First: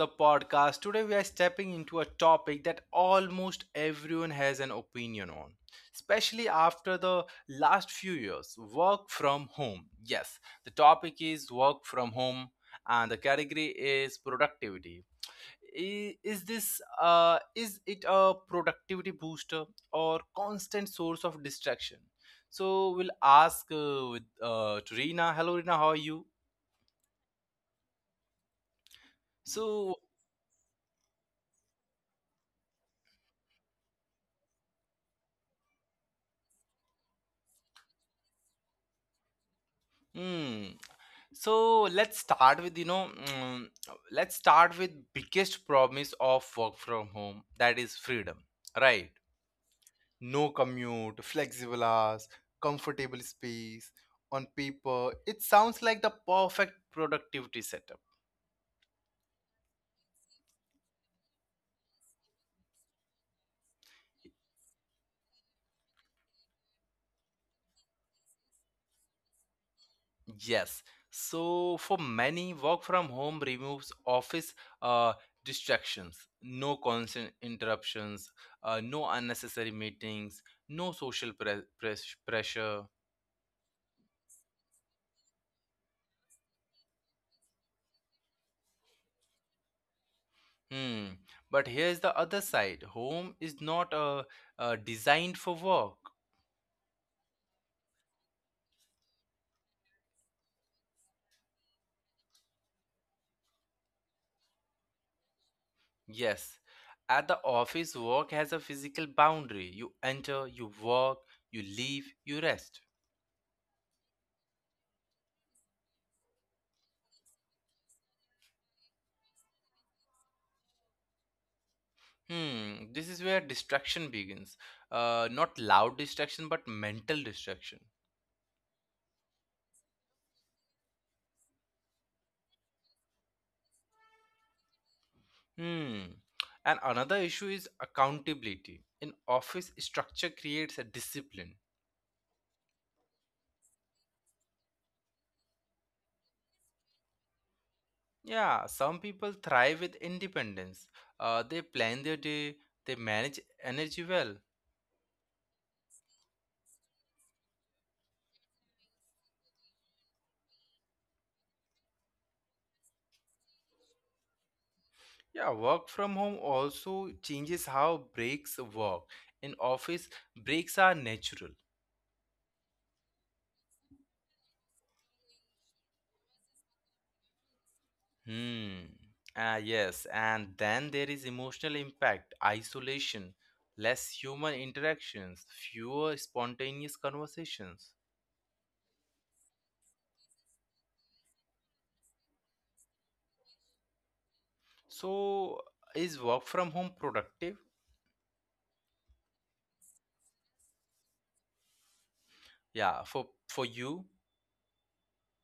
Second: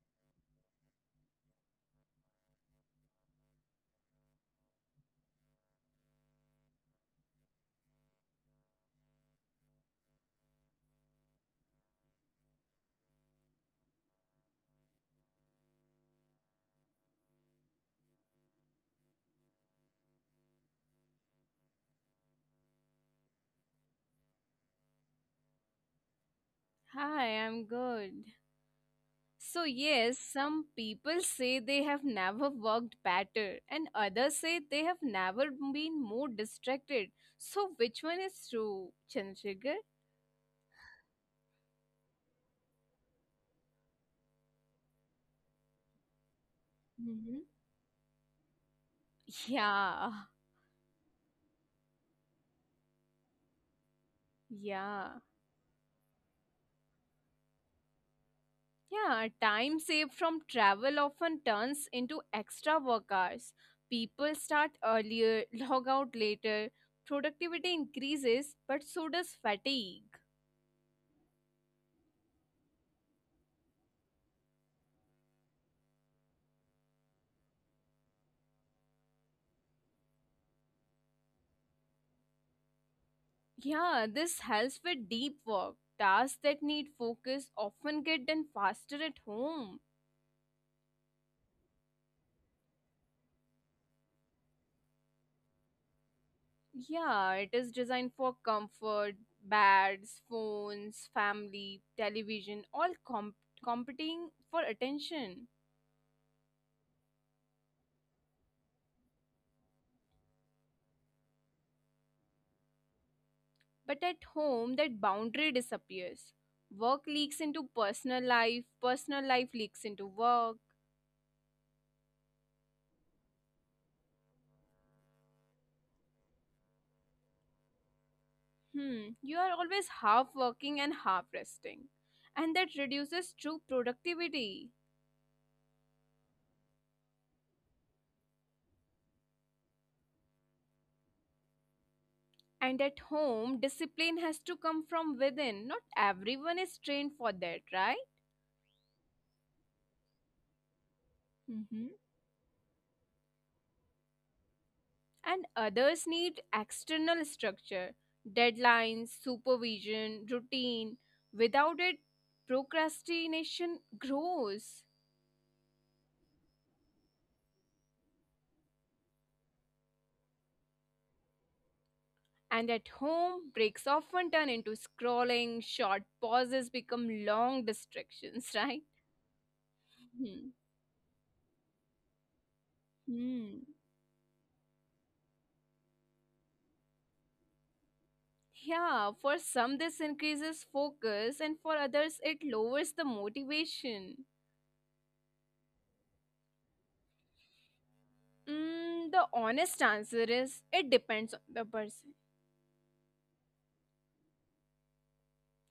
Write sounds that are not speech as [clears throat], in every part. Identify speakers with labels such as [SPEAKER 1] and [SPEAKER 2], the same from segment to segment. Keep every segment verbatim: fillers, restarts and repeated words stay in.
[SPEAKER 1] the podcast. Today, we are stepping into a topic that almost everyone has an opinion on, especially after the last few years work from home. Yes, the topic is work from home, and the category is productivity. I- Is this uh, is it a productivity booster or constant source of distraction? So we'll ask uh, with uh, to Rina. Hello, Rina. How are you?
[SPEAKER 2] Hi, I'm good. So,
[SPEAKER 1] So,
[SPEAKER 2] yes, some people say they have never worked better, and others say they have never been more distracted. So, which one is true, Chandrasekhar?
[SPEAKER 1] hmm. So let's start with you know mm, let's start with biggest promise of work from
[SPEAKER 2] Hmm.
[SPEAKER 1] home, that is freedom, right?
[SPEAKER 2] Yeah,
[SPEAKER 1] No commute, flexible hours, comfortable space. On paper
[SPEAKER 2] yeah,
[SPEAKER 1] it sounds like the perfect productivity setup.
[SPEAKER 2] yeah. Time saved from travel often turns into extra work hours. People start earlier, log out later, productivity increases, but so does fatigue.
[SPEAKER 1] Yes, so for many, work from home removes office uh, distractions, no constant interruptions, uh, no unnecessary meetings, no social pre- press- pressure.
[SPEAKER 2] Yeah, this helps with deep work. Tasks that need focus often get done faster at home.
[SPEAKER 1] Hmm. But here's the other side. Home is not uh, uh, designed for work.
[SPEAKER 2] Yeah, it is designed for comfort, beds, phones, family, television, all comp- competing for attention.
[SPEAKER 1] Yes. At the office, work has a physical boundary. You enter, you work, you leave, you rest.
[SPEAKER 2] But at home, that boundary disappears. Work leaks into personal life, personal life leaks into work.
[SPEAKER 1] Hmm. This is where distraction begins. Uh, not loud distraction, but mental distraction.
[SPEAKER 2] Hmm, you are always half working and half resting. And that reduces true productivity.
[SPEAKER 1] Hmm. And another issue is accountability. An office structure creates a discipline.
[SPEAKER 2] And at home, discipline has to come from within. Not everyone is trained for that, right?
[SPEAKER 1] Yeah, some people thrive with independence. Uh,
[SPEAKER 2] Mm-hmm.
[SPEAKER 1] they plan their day, they manage energy well.
[SPEAKER 2] And others need external structure, deadlines, supervision, routine. Without it, procrastination grows.
[SPEAKER 1] Yeah, work from home also changes how breaks work. In office, breaks are natural.
[SPEAKER 2] And at home, breaks often turn into scrolling, short pauses become long distractions, [laughs] right?
[SPEAKER 1] Hmm. Ah, yes, and then there is emotional impact, isolation,
[SPEAKER 2] Hmm.
[SPEAKER 1] less human interactions, fewer spontaneous conversations.
[SPEAKER 2] Yeah, for some this increases focus, and for others it lowers the motivation.
[SPEAKER 1] So, is work from home productive?
[SPEAKER 2] Mm, the honest answer is it depends on the person.
[SPEAKER 1] Yeah, for for you.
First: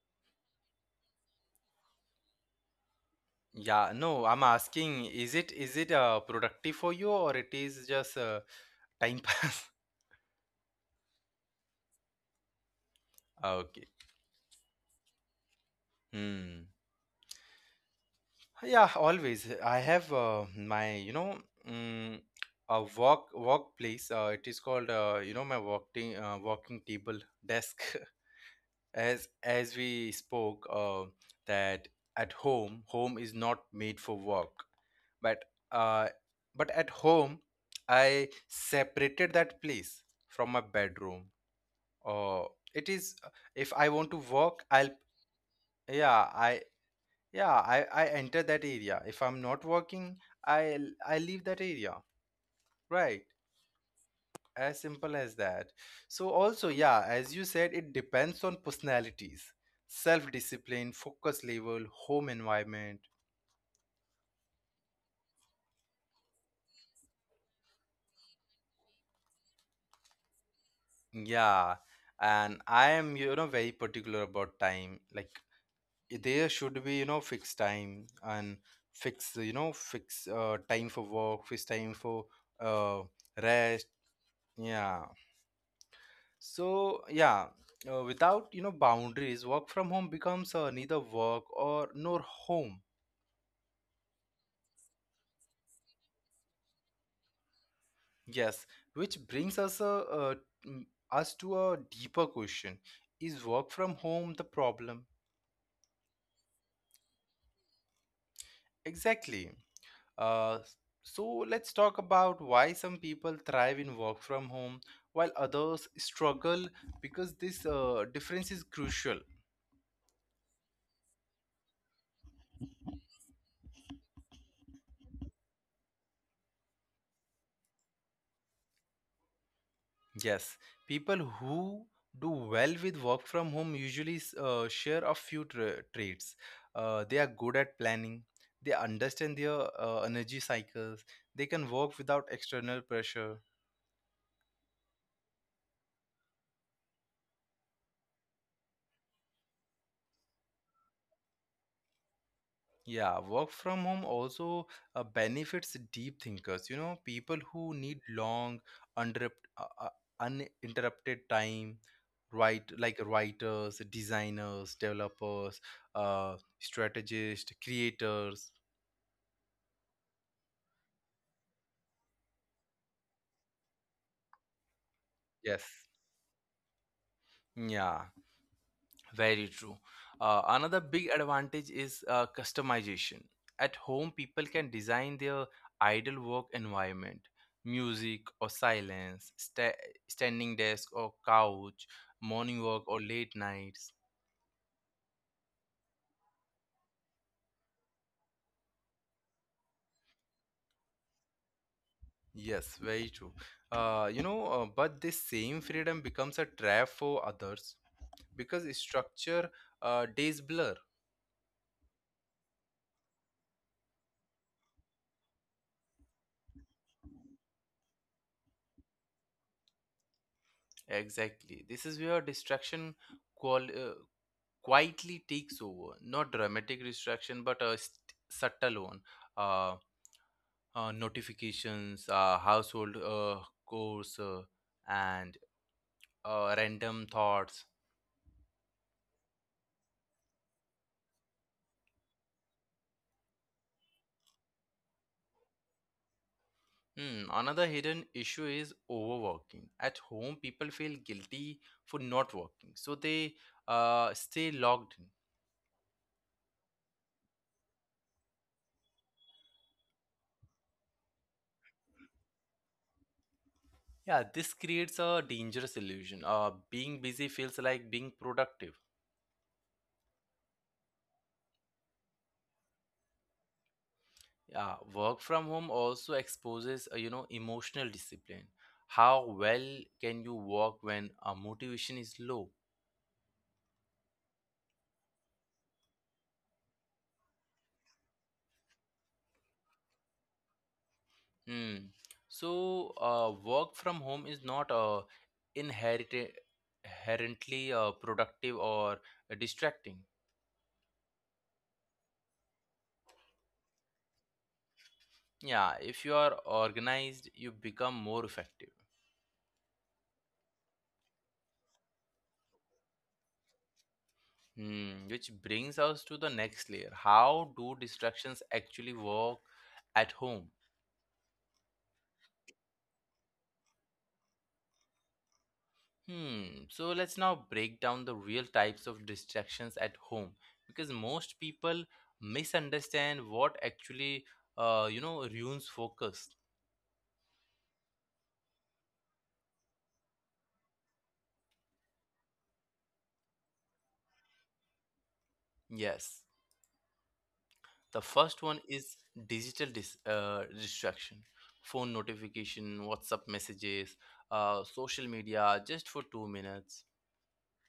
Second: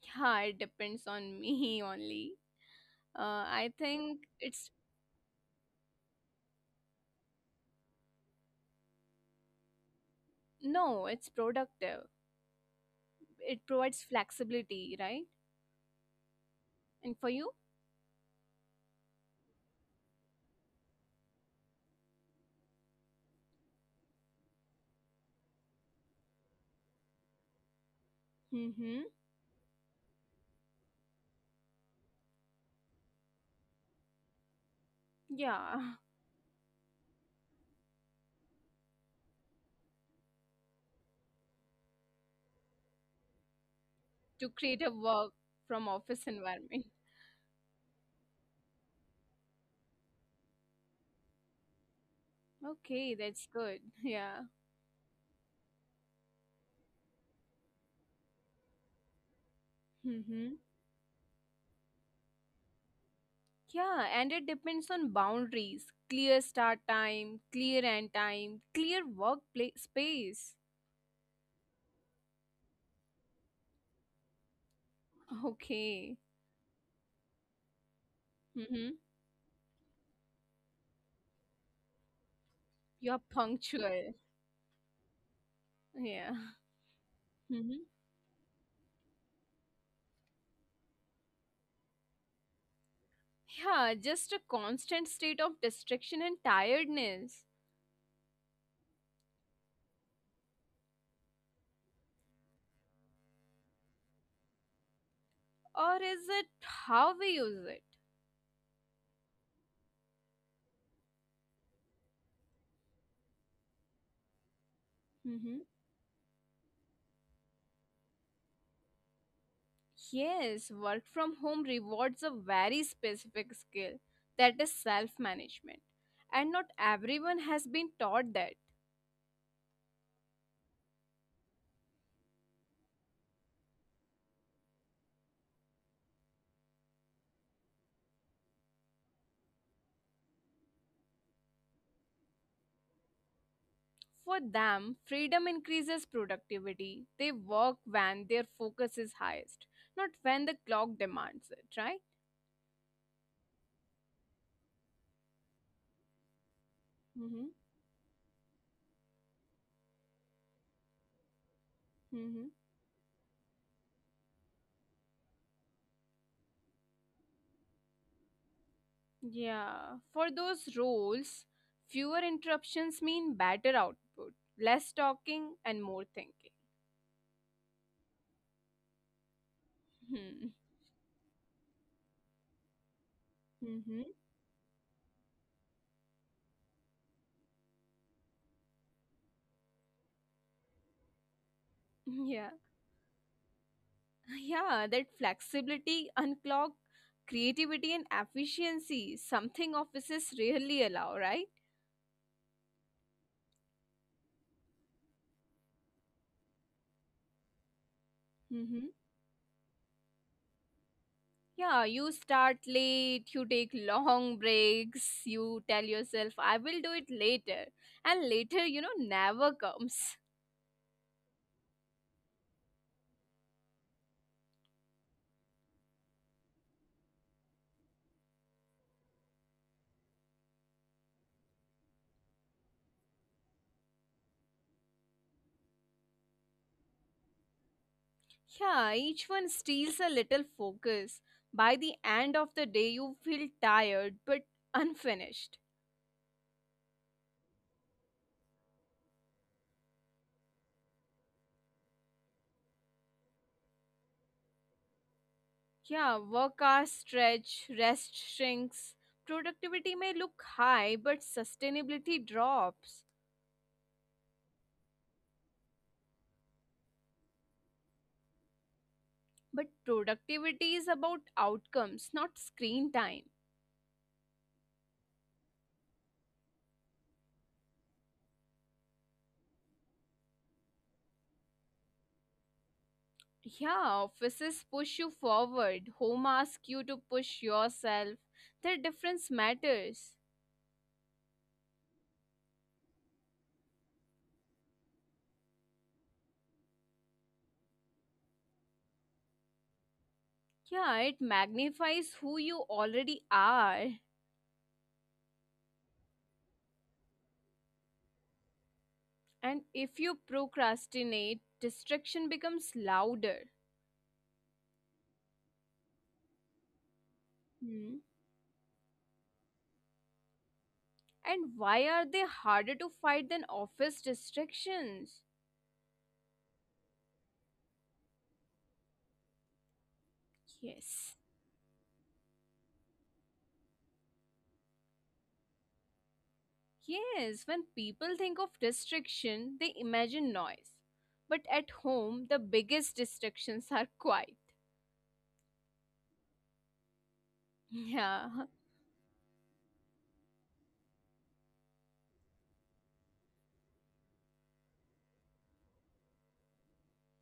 [SPEAKER 2] Yeah, it depends on me [laughs] only. Uh, I
[SPEAKER 1] Yeah, no,
[SPEAKER 2] think
[SPEAKER 1] I'm
[SPEAKER 2] it's
[SPEAKER 1] asking, is it is it uh, productive for you, or it is just uh, time pass? [laughs]
[SPEAKER 2] no, it's productive.
[SPEAKER 1] Okay.
[SPEAKER 2] It provides flexibility, right?
[SPEAKER 1] Hmm.
[SPEAKER 2] And for you?
[SPEAKER 1] Yeah, always. I have uh, my, you know, mm, a work workplace. Uh, it is called, uh, you know, my working uh, working table desk. [laughs] As
[SPEAKER 2] Mm-hmm.
[SPEAKER 1] as we spoke, uh, that at home, home is not made for work, but uh,
[SPEAKER 2] Yeah,
[SPEAKER 1] but at home, I separated that place from my bedroom. Oh, it is. uh, If I want to work,
[SPEAKER 2] [laughs] to
[SPEAKER 1] I'll.
[SPEAKER 2] create a work
[SPEAKER 1] Yeah,
[SPEAKER 2] from office
[SPEAKER 1] I.
[SPEAKER 2] environment.
[SPEAKER 1] Yeah, I. I enter that area. If I'm not working, I. I leave that area. Right.
[SPEAKER 2] Okay, that's good. [laughs] Yeah.
[SPEAKER 1] As simple as that. So also, yeah, as you said, it depends on personalities,
[SPEAKER 2] Mm-hmm.
[SPEAKER 1] self-discipline, focus level, home environment.
[SPEAKER 2] Yeah, and it depends on boundaries clear start time, clear end time, clear work pla- space.
[SPEAKER 1] Yeah, and I am, you know, very particular about time. Like, there
[SPEAKER 2] Okay.
[SPEAKER 1] should be, you know, fixed time, and
[SPEAKER 2] Mm-hmm.
[SPEAKER 1] fix you know fix uh, time for work, fixed time for uh,
[SPEAKER 2] You're
[SPEAKER 1] rest.
[SPEAKER 2] punctual.
[SPEAKER 1] Yeah,
[SPEAKER 2] Yeah.
[SPEAKER 1] so yeah, uh,
[SPEAKER 2] Mm-hmm.
[SPEAKER 1] without, you know, boundaries, work from home becomes, uh, neither work or nor home.
[SPEAKER 2] Yeah, just a constant state of distraction and tiredness.
[SPEAKER 1] Yes, which brings us a uh, mm, us to a deeper question: is work from home the problem?
[SPEAKER 2] Or is it how we use it?
[SPEAKER 1] Exactly. Uh, so let's talk about why some people thrive in work from home while
[SPEAKER 2] Mm-hmm.
[SPEAKER 1] others struggle, because this uh, difference is crucial.
[SPEAKER 2] Yes, work from home rewards a very specific skill that is self management. And not everyone has been taught that.
[SPEAKER 1] Yes, people who do well with work from home usually uh, share a few tra- traits. Uh, they are good at planning. They understand their uh, energy cycles. They can work without external pressure.
[SPEAKER 2] For them, freedom increases productivity. They work when their focus is highest, not when the clock demands it, right?
[SPEAKER 1] Yeah, work from home also uh, benefits deep thinkers, you know, people who
[SPEAKER 2] Mm-hmm.
[SPEAKER 1] need long, uninterrupt, uh, uh, uninterrupted time, right?
[SPEAKER 2] Mm-hmm.
[SPEAKER 1] Like writers, designers, developers, uh, strategists, creators.
[SPEAKER 2] Yeah. For those roles, fewer interruptions mean better output, less
[SPEAKER 1] Yes.
[SPEAKER 2] talking, and more thinking.
[SPEAKER 1] Yeah. Very true. Uh, another
[SPEAKER 2] Hmm.
[SPEAKER 1] big advantage is uh, customization. At home,
[SPEAKER 2] Mm-hmm.
[SPEAKER 1] people can design their ideal work environment, music or silence, sta- standing desk or couch,
[SPEAKER 2] [laughs]
[SPEAKER 1] morning
[SPEAKER 2] Yeah.
[SPEAKER 1] work or late nights.
[SPEAKER 2] Yeah, that flexibility, unclock, creativity, and efficiency, something offices rarely allow, right?
[SPEAKER 1] Yes, very true. Uh, you know, uh, but this same freedom becomes a trap for others because structure, uh, days blur.
[SPEAKER 2] Yeah, you start late, you take long breaks, you tell yourself, I will do it later. And later, you know, never comes.
[SPEAKER 1] Exactly. This is where distraction qual uh, quietly takes over. Not dramatic distraction, but a st- subtle one. Uh, uh, Notifications, uh, household uh, chores, uh, and uh, random thoughts.
[SPEAKER 2] Yeah, each one steals a little focus. By the end of the day, you feel tired but unfinished.
[SPEAKER 1] Hmm, another hidden issue is overworking. At home, people feel guilty for not working, so they uh, stay logged in.
[SPEAKER 2] Yeah, work hours stretch, rest shrinks. Productivity may look high, but sustainability drops.
[SPEAKER 1] Yeah, this creates a dangerous illusion. Uh, being busy feels like being productive.
[SPEAKER 2] But productivity is about outcomes, not screen time.
[SPEAKER 1] Yeah, work from home also exposes, uh, you know, emotional discipline. How well can you work when uh, motivation is low?
[SPEAKER 2] Yeah, offices push you forward, home asks you to push yourself. The difference matters.
[SPEAKER 1] Hmm. So, uh, work from home is not uh, inherent inherently uh, productive or distracting.
[SPEAKER 2] Yeah, it magnifies who you already are.
[SPEAKER 1] Yeah, if you are organized, you become more effective.
[SPEAKER 2] And if you procrastinate, distraction becomes louder.
[SPEAKER 1] Hmm. Which brings us to the next layer. How do distractions
[SPEAKER 2] Hmm.
[SPEAKER 1] actually work at home?
[SPEAKER 2] And why are they harder to fight than office distractions?
[SPEAKER 1] Hmm, so let's now break down the real types of distractions at home, because most
[SPEAKER 2] Yes.
[SPEAKER 1] people misunderstand what actually, uh, you know, ruins focus.
[SPEAKER 2] Yes, when people think of distraction, they imagine noise. But at home, the biggest distractions are quiet.
[SPEAKER 1] Yes, the first one
[SPEAKER 2] [laughs]
[SPEAKER 1] is
[SPEAKER 2] Yeah.
[SPEAKER 1] digital dis uh, distraction, phone notification, WhatsApp messages, uh, social media, just for two minutes.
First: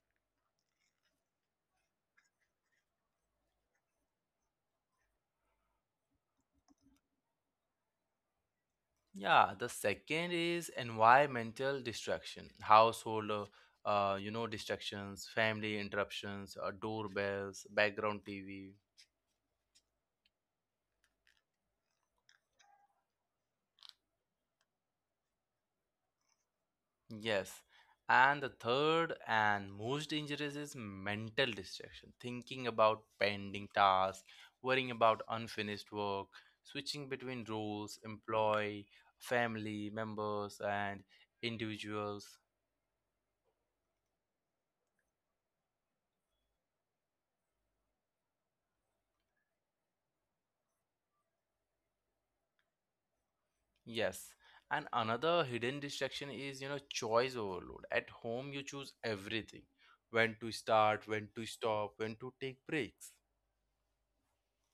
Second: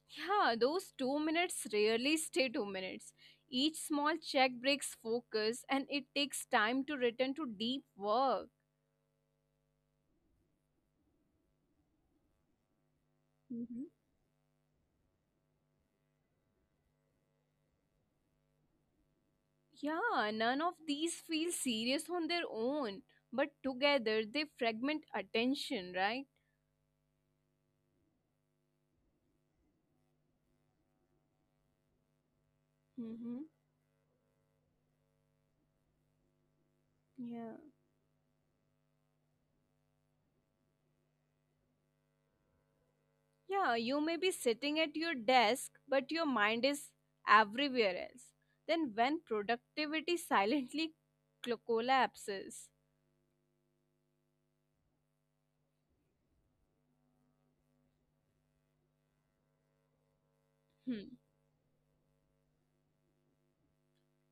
[SPEAKER 2] Yeah, those two minutes rarely stay two minutes. Each small check breaks focus and it takes time to return to deep work.
[SPEAKER 1] Yeah, the second is environmental distraction, household, uh,
[SPEAKER 2] Hmm.
[SPEAKER 1] uh, you know, distractions, family interruptions, uh, doorbells, background T V.
[SPEAKER 2] Yeah, none of these feel serious on their own, but together they fragment attention, right?
[SPEAKER 1] Yes. And the third and most dangerous is mental distraction, thinking about pending
[SPEAKER 2] Hmm.
[SPEAKER 1] tasks, worrying about unfinished work, switching between
[SPEAKER 2] Yeah.
[SPEAKER 1] roles, employee, family members, and individuals.
[SPEAKER 2] Yeah, you may be sitting at your desk, but your mind is everywhere else. Then, when productivity [laughs] silently cl- collapses.
[SPEAKER 1] Yes. And another hidden distraction is, you know, choice overload. At home, you choose everything. When to start, when to
[SPEAKER 2] Hmm.
[SPEAKER 1] stop, when to take breaks.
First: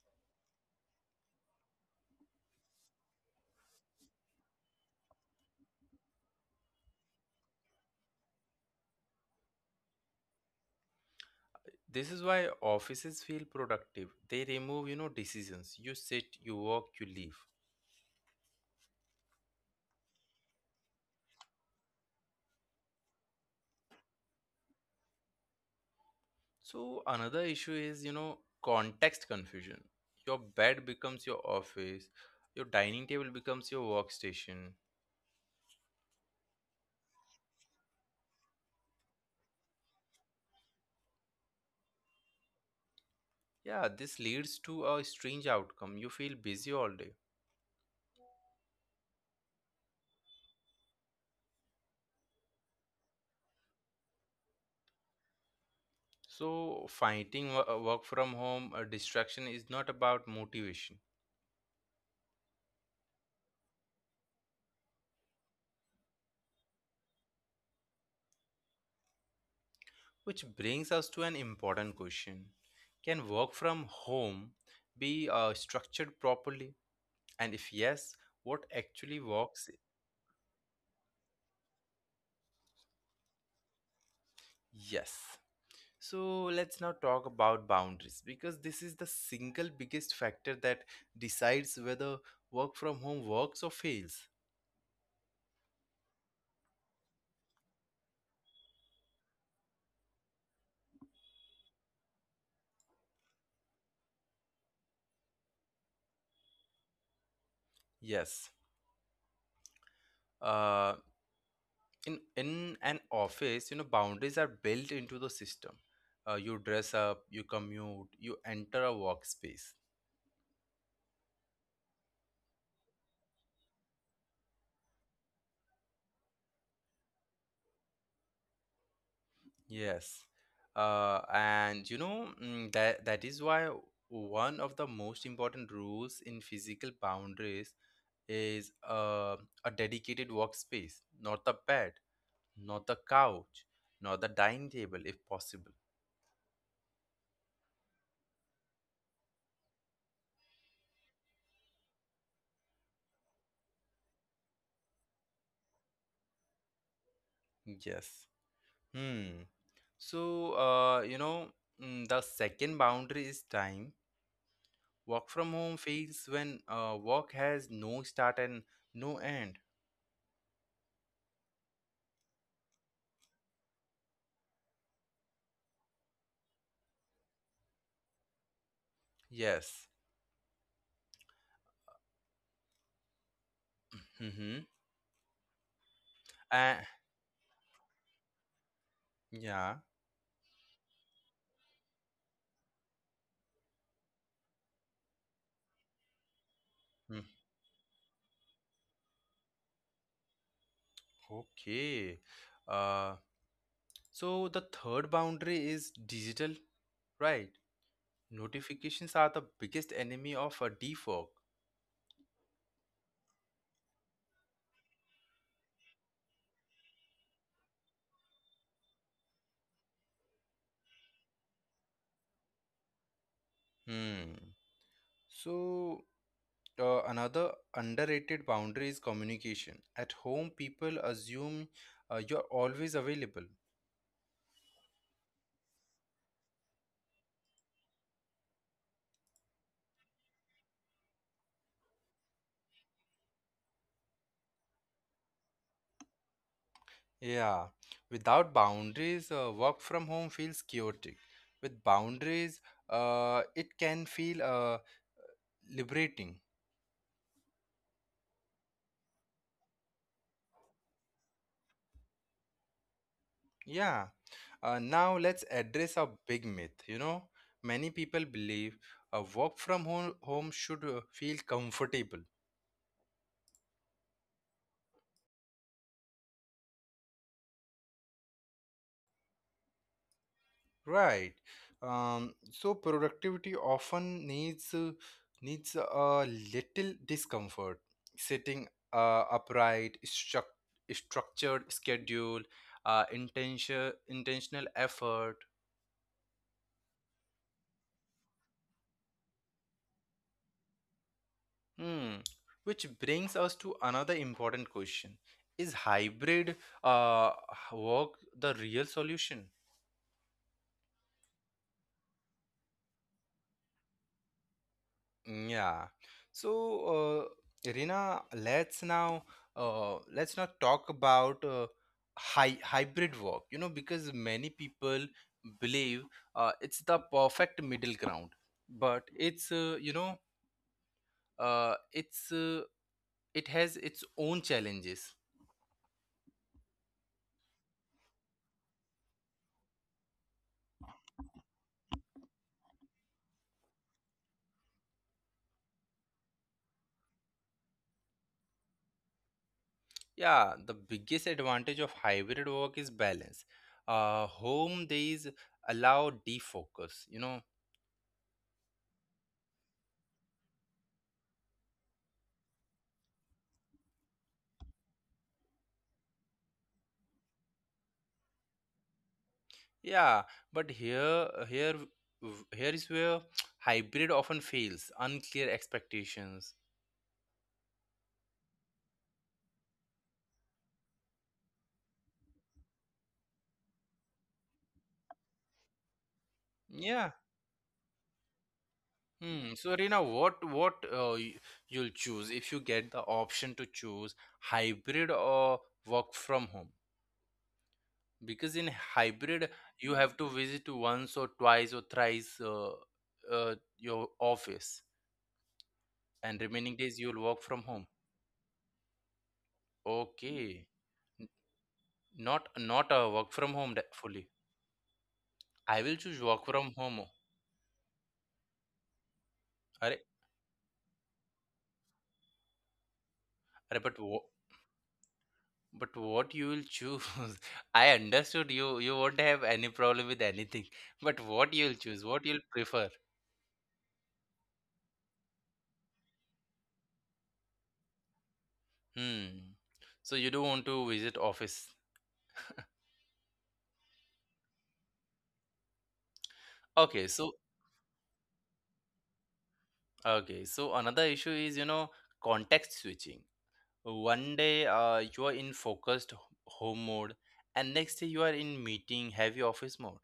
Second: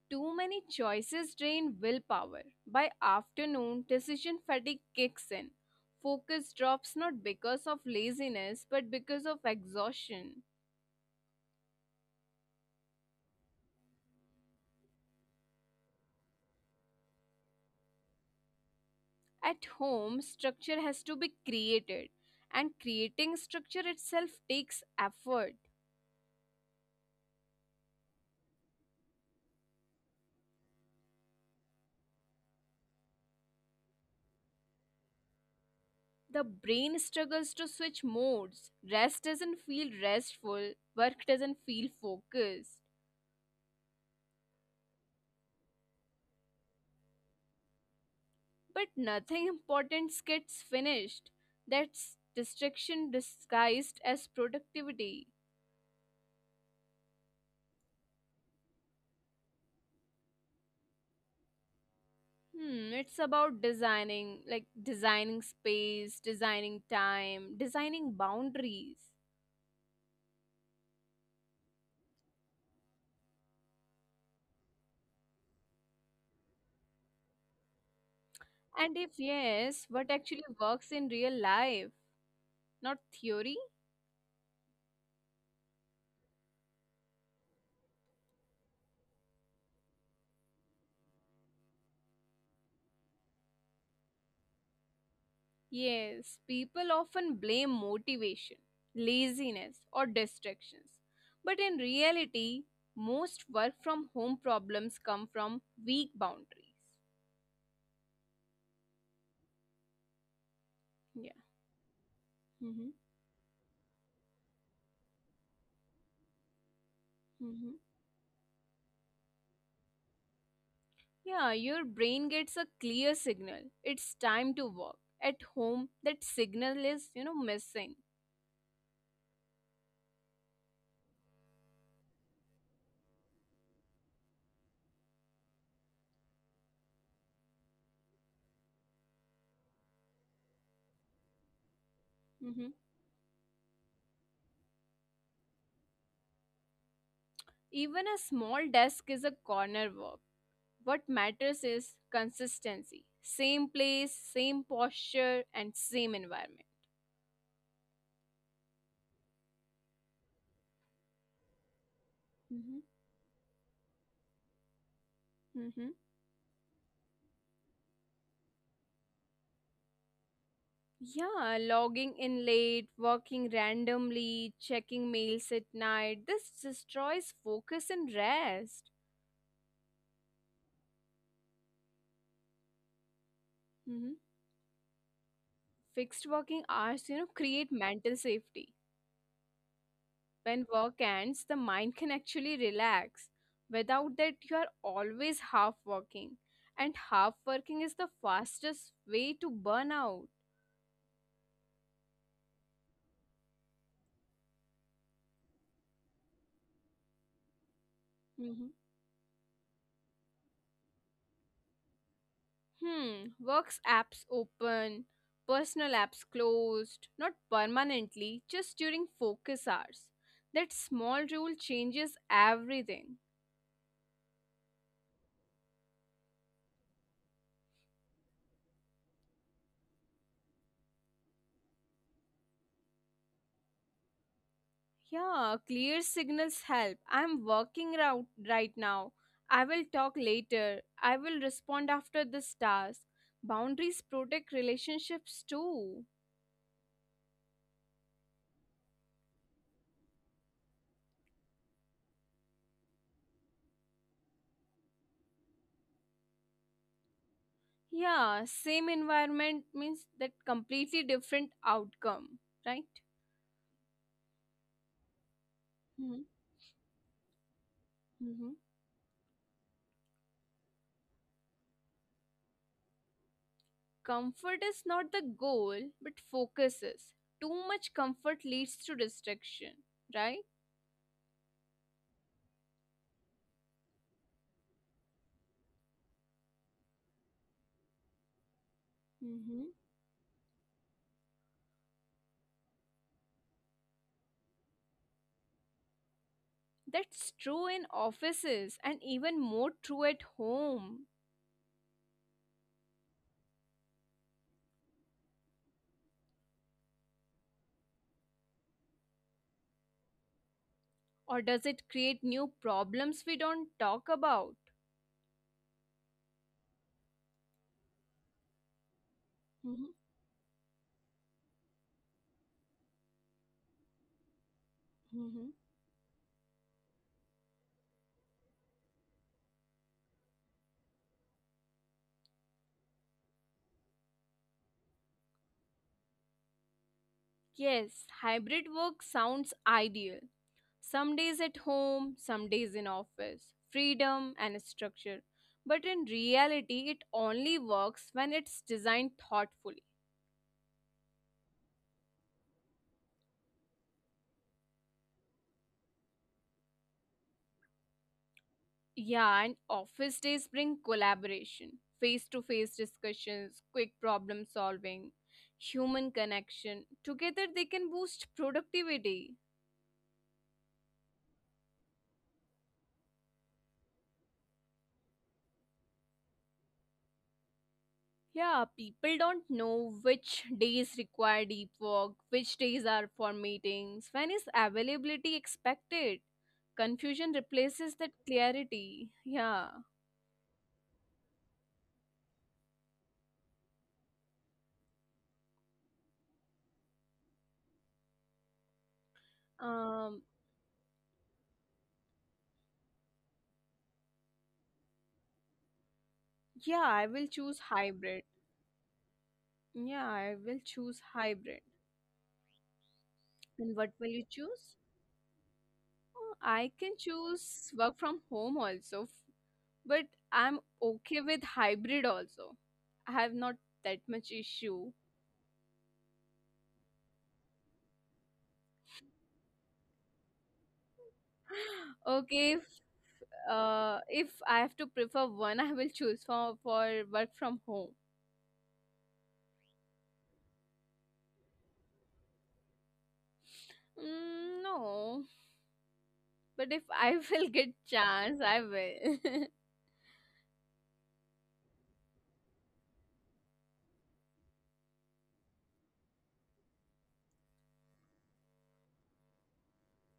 [SPEAKER 2] Too many choices drain willpower. By afternoon, decision fatigue kicks in. Focus drops not because of laziness but because of exhaustion.
[SPEAKER 1] This is why offices feel productive. They remove, you know, decisions. You sit, you work, you leave.
[SPEAKER 2] At home, structure has to be created, and creating structure itself takes effort.
[SPEAKER 1] So another issue is, you know, context confusion. Your bed becomes your office. Your dining table becomes your workstation.
[SPEAKER 2] The brain struggles to switch modes. Rest doesn't feel restful, work doesn't feel focused.
[SPEAKER 1] Yeah, this leads to a strange outcome. You feel busy all day.
[SPEAKER 2] But nothing important gets finished. That's distraction disguised as productivity.
[SPEAKER 1] So, fighting wo- uh, work from home uh, distraction is not about motivation,
[SPEAKER 2] Hmm, it's about designing, like designing space, designing time, designing boundaries.
[SPEAKER 1] which brings us to an important question. Can work from home be uh, structured properly? And if yes, what
[SPEAKER 2] And if
[SPEAKER 1] actually works?
[SPEAKER 2] yes, what actually works in real life, not theory?
[SPEAKER 1] Yes. So, let's now talk about boundaries, because this is the single biggest factor that decides whether work from home works or fails.
[SPEAKER 2] Yes, people often blame motivation, laziness, or distractions. But in reality, most work from home problems come from weak boundaries.
[SPEAKER 1] Yes. Uh, in in an
[SPEAKER 2] Mm-hmm.
[SPEAKER 1] office, you know, boundaries are built into the system. Uh, you dress up, you
[SPEAKER 2] Mm-hmm.
[SPEAKER 1] commute, you enter a workspace.
[SPEAKER 2] Yeah, your brain gets a clear signal. It's time to work. At home, that signal is, you know, missing.
[SPEAKER 1] Yes, uh, and you know, mm, that that is why one of the most important rules in physical boundaries is uh, a dedicated workspace, not the bed,
[SPEAKER 2] Mm-hmm.
[SPEAKER 1] not the couch, not the dining table if possible.
[SPEAKER 2] Even a small desk is a corner work. What matters is consistency. Same place, same posture, and same environment.
[SPEAKER 1] Yes. Hmm. So uh, you know, mm, the second
[SPEAKER 2] Mm-hmm.
[SPEAKER 1] boundary is time. Work from home
[SPEAKER 2] Mm-hmm.
[SPEAKER 1] fails when uh, work has no start and no end.
[SPEAKER 2] Yeah, logging in late, working randomly, checking mails at night. This destroys focus and rest.
[SPEAKER 1] Yes. Mm-hmm.
[SPEAKER 2] Fixed working
[SPEAKER 1] Uh,
[SPEAKER 2] hours, you know, create mental safety.
[SPEAKER 1] yeah.
[SPEAKER 2] When work ends, the mind can actually relax. Without that, you are always half working. And
[SPEAKER 1] Mm,
[SPEAKER 2] half working is the fastest way to burn out.
[SPEAKER 1] okay. Uh, so the third boundary is digital, right?
[SPEAKER 2] Mhm.
[SPEAKER 1] Notifications are the biggest enemy of a defog.
[SPEAKER 2] Hmm, works apps open, personal apps closed, not permanently, just during focus hours. That small rule changes everything.
[SPEAKER 1] Hmm. So uh, another underrated boundary is communication. At home, people assume uh, you're always available.
[SPEAKER 2] Yeah, clear signals help. I'm working out right now. I will talk later. I will respond after this task. Boundaries protect relationships too.
[SPEAKER 1] Yeah, without boundaries, uh, work from home feels chaotic. With boundaries, uh, it can feel uh, liberating.
[SPEAKER 2] Yeah, same environment means that completely different outcome, right?
[SPEAKER 1] Yeah. Uh, now let's address a
[SPEAKER 2] Hmm.
[SPEAKER 1] big myth. You know, many people
[SPEAKER 2] Hmm.
[SPEAKER 1] believe uh, work from home home should uh, feel comfortable.
[SPEAKER 2] Comfort is not the goal, but focus is. Too much comfort leads to distraction, right?
[SPEAKER 1] Right. Um, so productivity often needs uh, needs a little discomfort. Sitting uh,
[SPEAKER 2] Hmm.
[SPEAKER 1] upright, struc structured schedule, uh, intention intentional effort.
[SPEAKER 2] That's true in offices and even more true at home.
[SPEAKER 1] Hmm. Which brings us to another important question: Is hybrid uh, work the real solution?
[SPEAKER 2] Or does it create new problems we don't talk about?
[SPEAKER 1] Mm, yeah. So, uh, Irina, let's now
[SPEAKER 2] Mhm,
[SPEAKER 1] uh, let's now talk about uh, hy hybrid work. You know, because many people
[SPEAKER 2] mhm.
[SPEAKER 1] believe uh, it's the perfect middle ground, but it's uh, you know uh, it's uh, it has its own challenges.
[SPEAKER 2] Yes, hybrid work sounds ideal. Some days at home, some days in office. Freedom and structure. But in reality, it only works when it's designed thoughtfully.
[SPEAKER 1] Yeah, the biggest advantage of hybrid work is balance. Uh, home days allow defocus. You know,
[SPEAKER 2] Yeah, and office days bring collaboration, face to face discussions, quick problem solving, human connection. Together, they can boost productivity.
[SPEAKER 1] yeah, but here, here, w- here is where hybrid often fails. Unclear expectations.
[SPEAKER 2] Yeah, people don't know which days require deep work, which days are for meetings, when is availability expected.
[SPEAKER 1] Yeah.
[SPEAKER 2] Confusion replaces that clarity. Yeah.
[SPEAKER 1] Hmm. So, Reena, what what uh, y- you'll choose if you get the option to choose hybrid or work from home? Because in hybrid, you
[SPEAKER 2] Um
[SPEAKER 1] have to visit once or twice or thrice uh, uh, your office, and
[SPEAKER 2] yeah,
[SPEAKER 1] remaining
[SPEAKER 2] I
[SPEAKER 1] days
[SPEAKER 2] will
[SPEAKER 1] you'll
[SPEAKER 2] choose
[SPEAKER 1] work from home.
[SPEAKER 2] hybrid. Yeah, I will
[SPEAKER 1] Okay.
[SPEAKER 2] choose
[SPEAKER 1] N-
[SPEAKER 2] hybrid.
[SPEAKER 1] Not not a work from
[SPEAKER 2] And what
[SPEAKER 1] home de-
[SPEAKER 2] will you
[SPEAKER 1] fully.
[SPEAKER 2] choose?
[SPEAKER 1] I will
[SPEAKER 2] Oh,
[SPEAKER 1] choose work
[SPEAKER 2] I
[SPEAKER 1] from
[SPEAKER 2] can
[SPEAKER 1] home.
[SPEAKER 2] choose work from home also, f- but
[SPEAKER 1] Arey,
[SPEAKER 2] I'm okay with hybrid also. I have not that
[SPEAKER 1] arey, but
[SPEAKER 2] much
[SPEAKER 1] wha-
[SPEAKER 2] issue.
[SPEAKER 1] but what you will choose? [laughs] I understood you. You won't have any problem with anything. [laughs] But
[SPEAKER 2] [gasps]
[SPEAKER 1] what you'll
[SPEAKER 2] [laughs]
[SPEAKER 1] choose? What
[SPEAKER 2] Okay,
[SPEAKER 1] you'll prefer?
[SPEAKER 2] Uh, if I have to prefer one, I will choose for for work from home.
[SPEAKER 1] Hmm. So you don't want to visit office.
[SPEAKER 2] Mm, no, but if
[SPEAKER 1] Okay.
[SPEAKER 2] I
[SPEAKER 1] So
[SPEAKER 2] [laughs] will get chance, I will.
[SPEAKER 1] okay. So another issue is, you know, context switching. One day uh, you are in focused h- home mode, and next day you are in meeting heavy office mode.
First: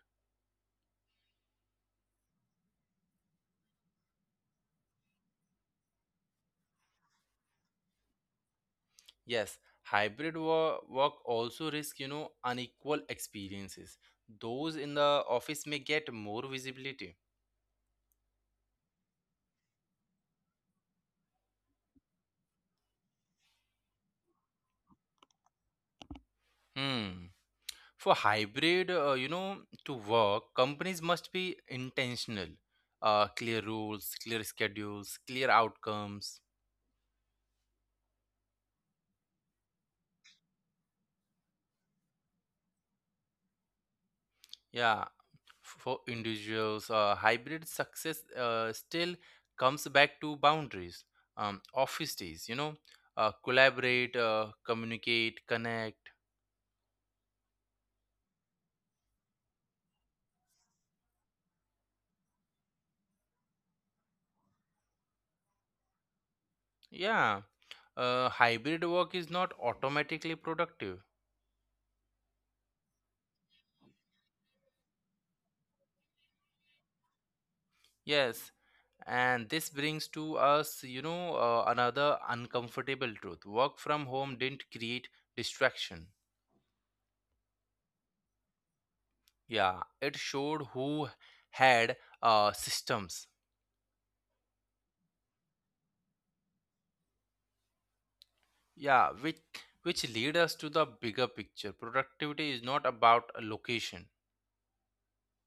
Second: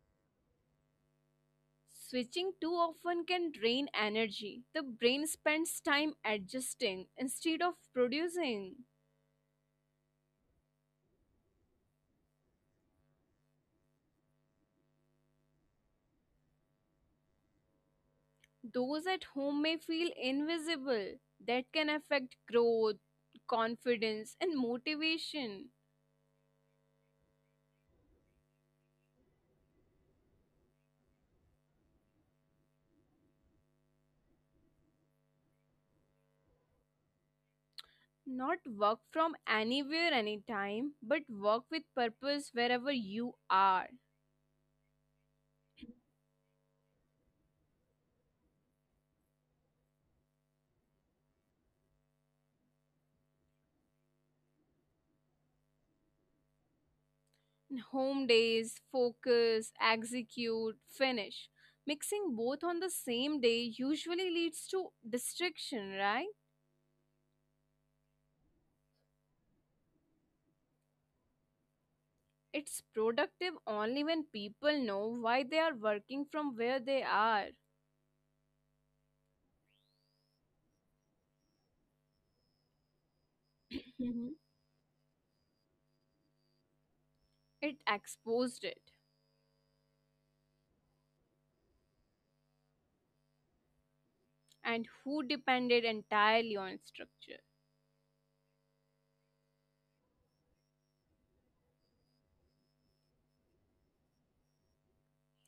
[SPEAKER 2] [laughs] Switching too often can drain energy. The brain spends time adjusting instead of producing.
[SPEAKER 1] Yes, hybrid wo- work also risk, you know, unequal experiences. Those in the office may get more visibility.
[SPEAKER 2] Those at home may feel invisible. That can affect growth, confidence, and motivation.
[SPEAKER 1] Hmm. For hybrid, uh, you know, to work, companies must be intentional. Uh, clear rules, clear schedules, clear outcomes.
[SPEAKER 2] Not work from anywhere, anytime, but work with purpose wherever you are.
[SPEAKER 1] Yeah. For individuals, uh, hybrid success uh, still comes back to boundaries. Um, office days, you know, uh, collaborate, uh, communicate, connect.
[SPEAKER 2] Home days, focus, execute, finish. Mixing both on the same day usually leads to distraction, right?
[SPEAKER 1] Yeah, uh, hybrid work is not automatically productive.
[SPEAKER 2] It's productive only when people know why they are working from where they are.
[SPEAKER 1] Yes, and this brings to us, you know, uh, another uncomfortable truth. Work from
[SPEAKER 2] Mhm.
[SPEAKER 1] home didn't create distraction.
[SPEAKER 2] It exposed it
[SPEAKER 1] Yeah, it showed who had uh, systems.
[SPEAKER 2] and who depended entirely on its structure.
[SPEAKER 1] Yeah, which which lead us to the bigger picture. Productivity is not about a location.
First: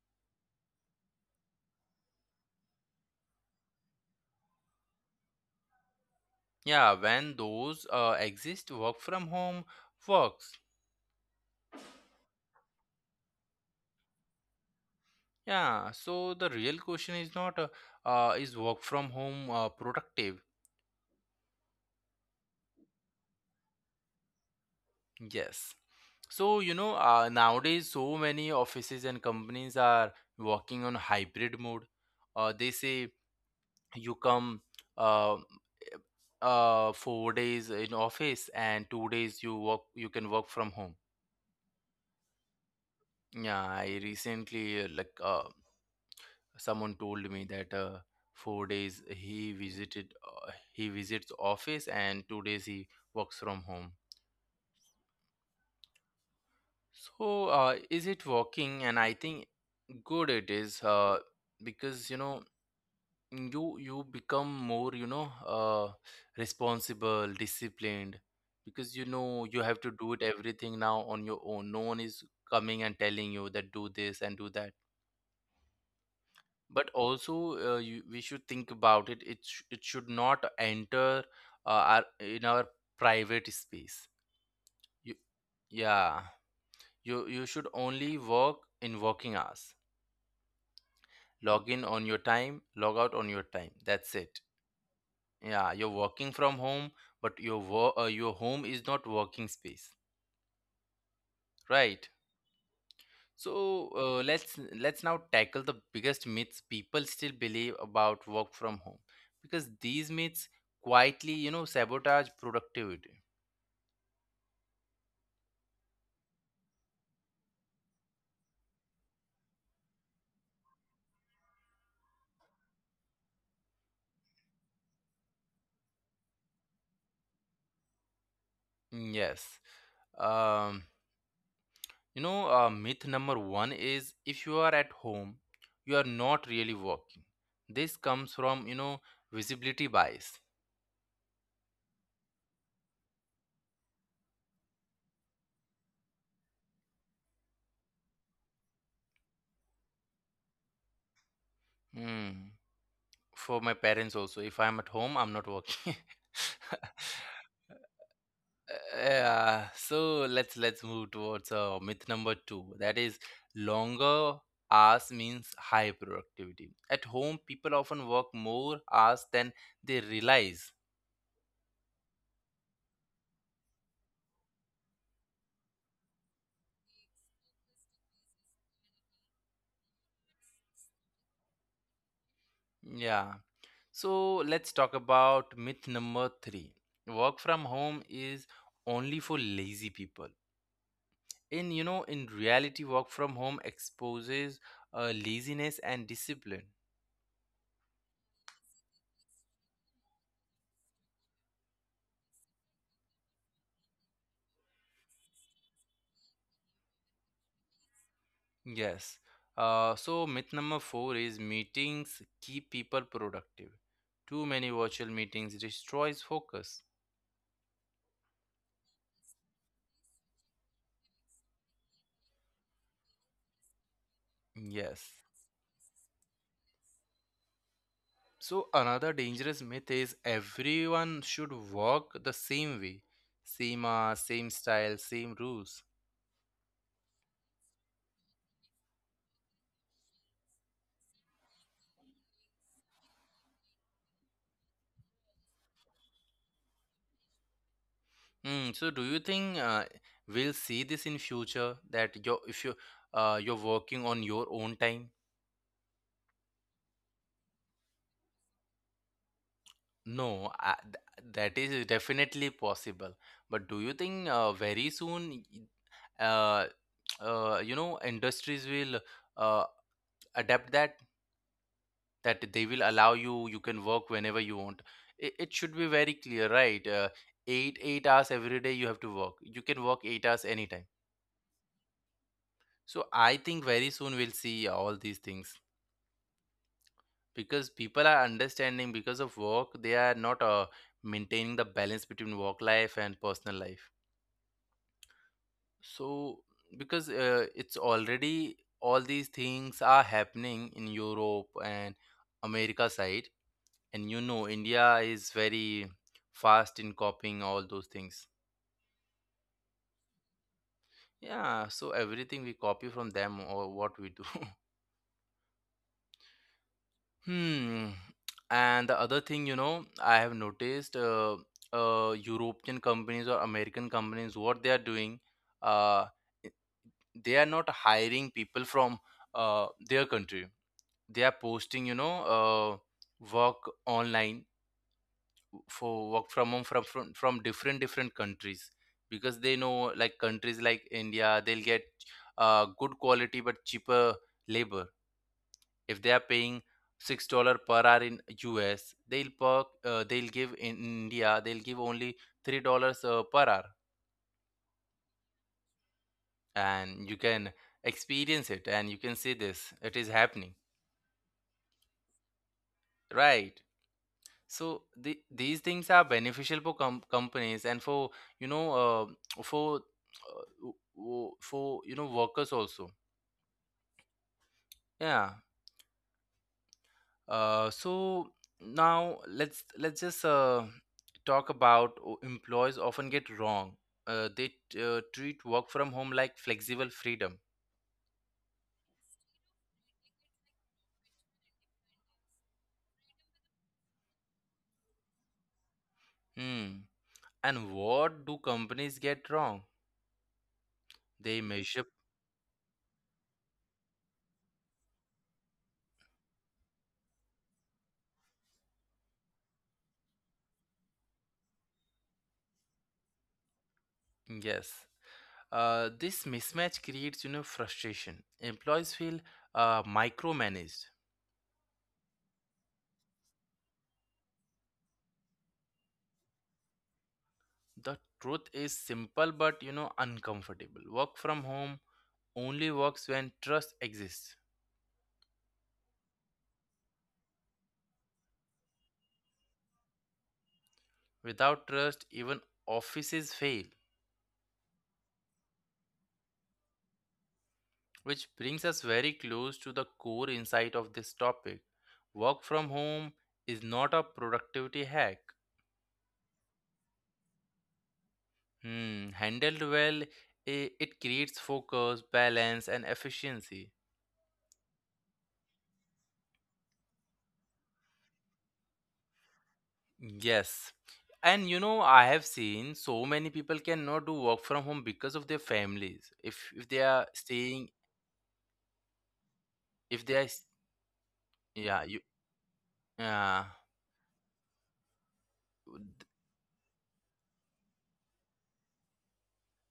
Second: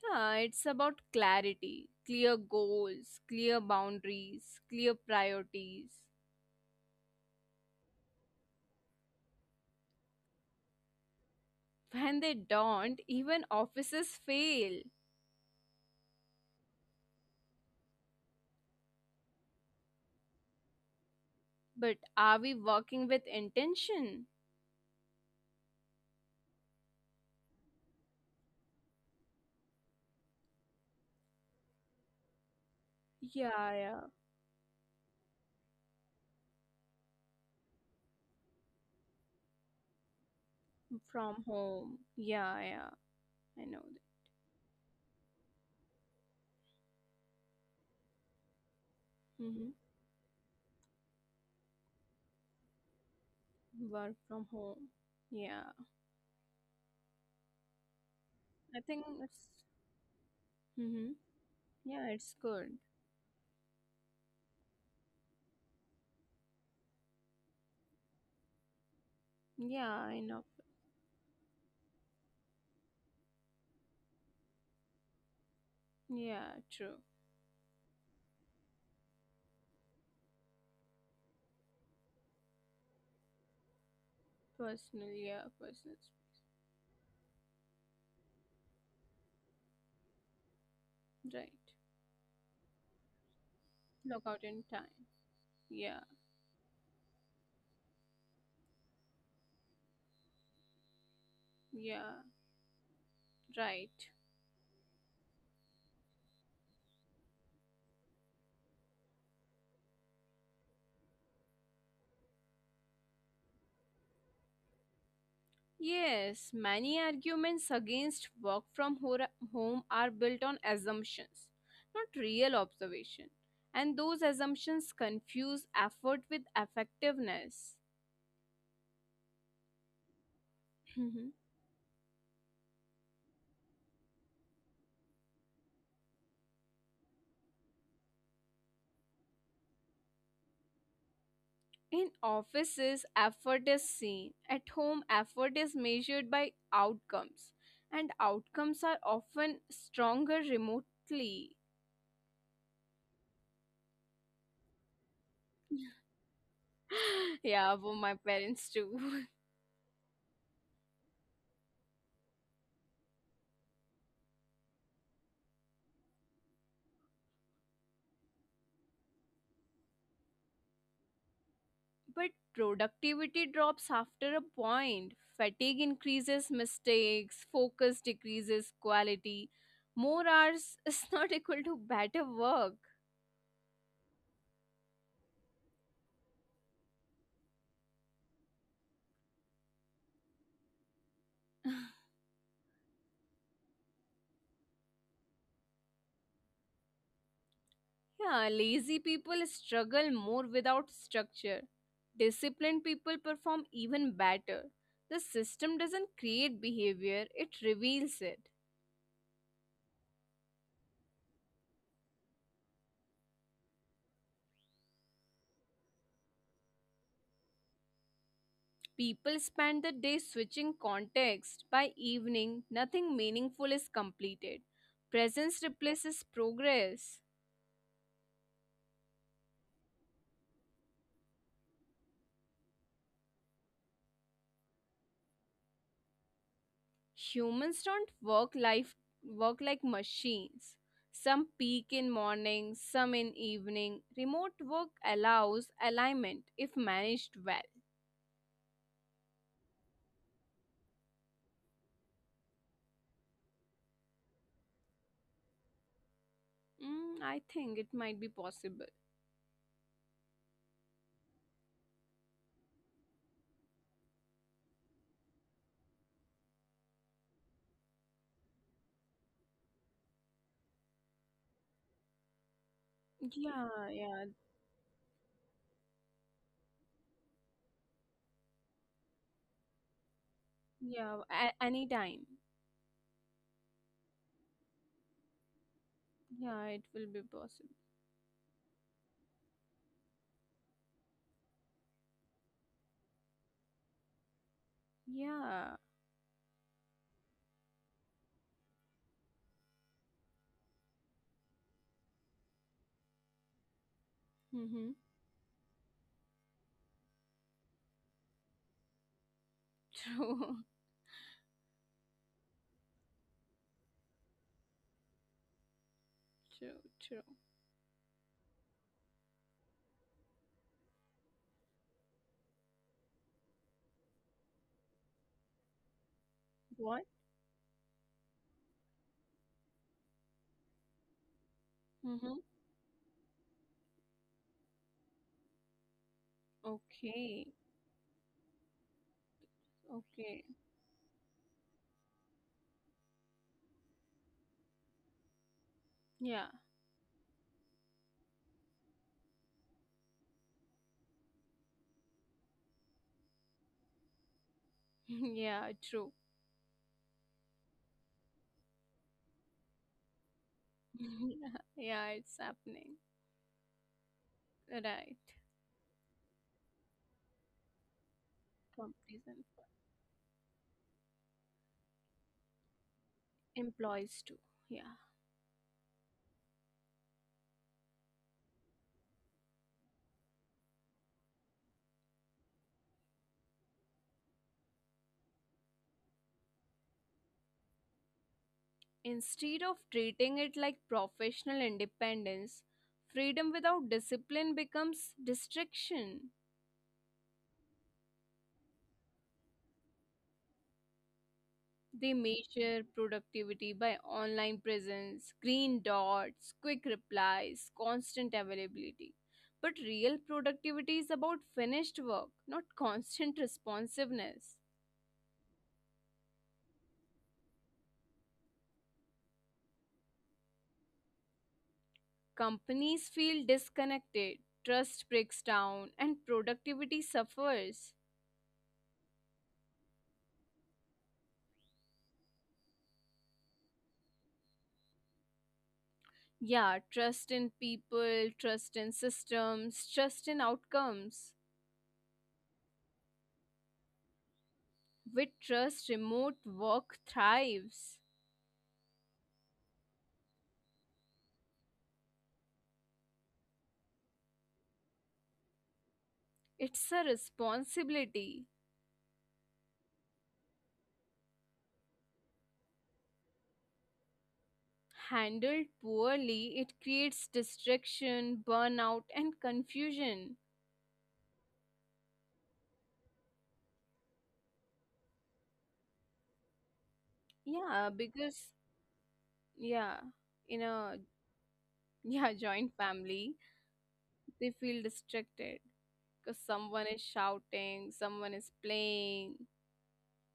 [SPEAKER 2] Yeah, it's about clarity, clear goals, clear boundaries, clear priorities.
[SPEAKER 1] Yeah, when those uh, exist, work from home works.
[SPEAKER 2] When they don't, even offices fail.
[SPEAKER 1] Yeah, so the real question is not uh, uh, is work from home uh, productive?
[SPEAKER 2] But are we working with intention?
[SPEAKER 1] Yes. So, you know, uh, nowadays so many offices and companies are working on hybrid mode. Uh, they say
[SPEAKER 2] Yeah, yeah.
[SPEAKER 1] you come uh, uh, four days in office, and two days you work you can work from home.
[SPEAKER 2] From home. Yeah, yeah.
[SPEAKER 1] Yeah,
[SPEAKER 2] I know
[SPEAKER 1] I recently uh, like uh, someone told me that uh, four days
[SPEAKER 2] that.
[SPEAKER 1] he
[SPEAKER 2] Mm-hmm.
[SPEAKER 1] visited uh, he visits office and two days he works from home.
[SPEAKER 2] Work from home. Yeah.
[SPEAKER 1] So uh, is it working?
[SPEAKER 2] I
[SPEAKER 1] And
[SPEAKER 2] think
[SPEAKER 1] I think
[SPEAKER 2] it's
[SPEAKER 1] good it is,
[SPEAKER 2] mm-hmm.
[SPEAKER 1] uh,
[SPEAKER 2] Yeah,
[SPEAKER 1] because you
[SPEAKER 2] it's
[SPEAKER 1] know
[SPEAKER 2] good.
[SPEAKER 1] you you become more, you know uh, responsible, disciplined, because you know you have to
[SPEAKER 2] Yeah,
[SPEAKER 1] do it
[SPEAKER 2] I know.
[SPEAKER 1] everything now on your own, no one is coming and telling you that do this and do that.
[SPEAKER 2] Yeah,
[SPEAKER 1] But
[SPEAKER 2] true.
[SPEAKER 1] also uh, you, we should think about it it, sh- it should not enter uh, our, in our private space. you,
[SPEAKER 2] Personal, yeah, personal.
[SPEAKER 1] yeah, you you should only work in working hours.
[SPEAKER 2] Right.
[SPEAKER 1] Log in on your time, log out on your time, that's it.
[SPEAKER 2] Lockout in time.
[SPEAKER 1] Yeah, you're
[SPEAKER 2] Yeah,
[SPEAKER 1] working from home, but your work uh, your home is not working space, right?
[SPEAKER 2] yeah.
[SPEAKER 1] So
[SPEAKER 2] Right.
[SPEAKER 1] uh, let's let's now tackle the biggest myths people still believe about work from home, because these myths quietly, you know, sabotage productivity.
[SPEAKER 2] Yes, many arguments against work from hor- home are built on assumptions, not real observation. And those assumptions confuse effort with effectiveness.
[SPEAKER 1] Mm, yes. Um,
[SPEAKER 2] Mhm.
[SPEAKER 1] you know, uh, myth number one is if you are at home, you are not really working. This comes from, you know, visibility bias.
[SPEAKER 2] In offices, effort is seen. At home, effort is measured by outcomes. And outcomes are often stronger remotely.
[SPEAKER 1] Hmm. For my parents also, if I'm at home, I'm not working.
[SPEAKER 2] [gasps] [laughs]
[SPEAKER 1] [laughs]
[SPEAKER 2] Yeah, for my parents too. [laughs]
[SPEAKER 1] Yeah, so let's let's move towards uh, myth number two. That is, longer hours means high productivity. At home, people often work more hours than they realize.
[SPEAKER 2] But productivity drops after a point. Fatigue increases mistakes, focus decreases quality. More hours is [laughs] not equal to better work.
[SPEAKER 1] Yeah. So let's talk about myth number three. Work from home is only for lazy people. In you know, in reality, work from home exposes uh, laziness and discipline.
[SPEAKER 2] Yeah, lazy people struggle more without structure. Disciplined people perform even better. The system doesn't create behavior, it reveals it.
[SPEAKER 1] Yes. Uh, so myth number four is meetings keep people productive. Too many virtual meetings destroys focus.
[SPEAKER 2] People spend the day switching context. By evening, nothing meaningful is completed.
[SPEAKER 1] Yes.
[SPEAKER 2] Presence replaces progress.
[SPEAKER 1] So another dangerous myth is everyone should work the same way, same hours, same style, same rules.
[SPEAKER 2] Humans don't work life work like machines. Some peak in morning, some in evening. Remote work allows alignment if managed well.
[SPEAKER 1] Hmm. so do you think uh, we'll see this in future that your if you uh, you're working on your own time?
[SPEAKER 2] Mm, I think it might be possible.
[SPEAKER 1] No, I, th- that is definitely possible. But do you think uh, very soon, y- uh, [tsk] uh, you know, industries will uh, adapt that that they will allow you
[SPEAKER 2] Yeah,
[SPEAKER 1] you can
[SPEAKER 2] yeah.
[SPEAKER 1] work whenever you want. It, it should be very clear, right? Uh, eight eight hours every day you have to work. You can work eight hours
[SPEAKER 2] Yeah,
[SPEAKER 1] anytime.
[SPEAKER 2] a- anytime.
[SPEAKER 1] So I think very soon we'll see all these things,
[SPEAKER 2] Yeah, it will be possible.
[SPEAKER 1] because people are understanding because of work they are not uh, maintaining the balance between work life and personal life.
[SPEAKER 2] Yeah.
[SPEAKER 1] So, because uh, it's already all these things are happening in Europe and America side, and you know,
[SPEAKER 2] Mm-hmm.
[SPEAKER 1] India is very fast in copying all those things.
[SPEAKER 2] [laughs] True.
[SPEAKER 1] Yeah, so everything we copy from them or what we do. [laughs]
[SPEAKER 2] True. True.
[SPEAKER 1] Hmm. And the other thing, you know, I have noticed uh, uh, European companies or American companies, what they are doing, uh,
[SPEAKER 2] What?
[SPEAKER 1] they are not hiring people from uh, their country. They are posting you
[SPEAKER 2] Mm-hmm.
[SPEAKER 1] know uh, work online for work from home from,
[SPEAKER 2] Okay.
[SPEAKER 1] from from different different countries, because they know
[SPEAKER 2] Okay.
[SPEAKER 1] like countries like India, they'll get uh, good quality but cheaper labor. If
[SPEAKER 2] Yeah.
[SPEAKER 1] they are paying six dollar per hour in us, they'll per, uh, they'll give in India, they'll give only three dollars uh, per hour.
[SPEAKER 2] [laughs] Yeah, true.
[SPEAKER 1] And you can experience it, and you can see this, it is happening,
[SPEAKER 2] [laughs] Yeah, it's happening.
[SPEAKER 1] right?
[SPEAKER 2] Right.
[SPEAKER 1] So the, these things are beneficial for com- companies and for you know
[SPEAKER 2] Companies and
[SPEAKER 1] uh, for uh, w- w- for you know workers also.
[SPEAKER 2] employees too. Yeah,
[SPEAKER 1] Yeah. Uh, so now let's let's just uh, talk about o- employees often get wrong. Uh, they t- uh, treat work from home like flexible freedom.
[SPEAKER 2] instead of treating it like professional independence, freedom without discipline becomes distraction.
[SPEAKER 1] Hmm. And what do companies get wrong? They
[SPEAKER 2] They
[SPEAKER 1] measure.
[SPEAKER 2] measure productivity by online presence, green dots, quick replies, constant availability. But real productivity is about finished work, not constant responsiveness.
[SPEAKER 1] Yes. Uh, this mismatch creates, you know, frustration. Employees feel uh, micromanaged.
[SPEAKER 2] Companies feel disconnected. Trust breaks down and productivity suffers.
[SPEAKER 1] The truth is simple but, you know, uncomfortable. Work from home only works when trust exists.
[SPEAKER 2] Yeah, trust in people, trust in systems, trust in outcomes.
[SPEAKER 1] Without trust, even offices fail.
[SPEAKER 2] With trust, remote work thrives.
[SPEAKER 1] Which brings us very close to the core insight of this topic. Work from home is not a productivity hack.
[SPEAKER 2] It's a responsibility.
[SPEAKER 1] Hmm, handled well, i- it creates focus, balance, and efficiency.
[SPEAKER 2] Handled poorly, it creates distraction, burnout, and confusion.
[SPEAKER 1] Yes. And you know, I have seen so many people cannot do work from home because of their families. If if they are
[SPEAKER 2] Yeah,
[SPEAKER 1] staying,
[SPEAKER 2] because, yeah, in
[SPEAKER 1] if they are,
[SPEAKER 2] a
[SPEAKER 1] s-
[SPEAKER 2] [laughs] yeah,
[SPEAKER 1] yeah, you,
[SPEAKER 2] joint family,
[SPEAKER 1] yeah,
[SPEAKER 2] they feel distracted because
[SPEAKER 1] d-
[SPEAKER 2] someone is shouting, someone is playing.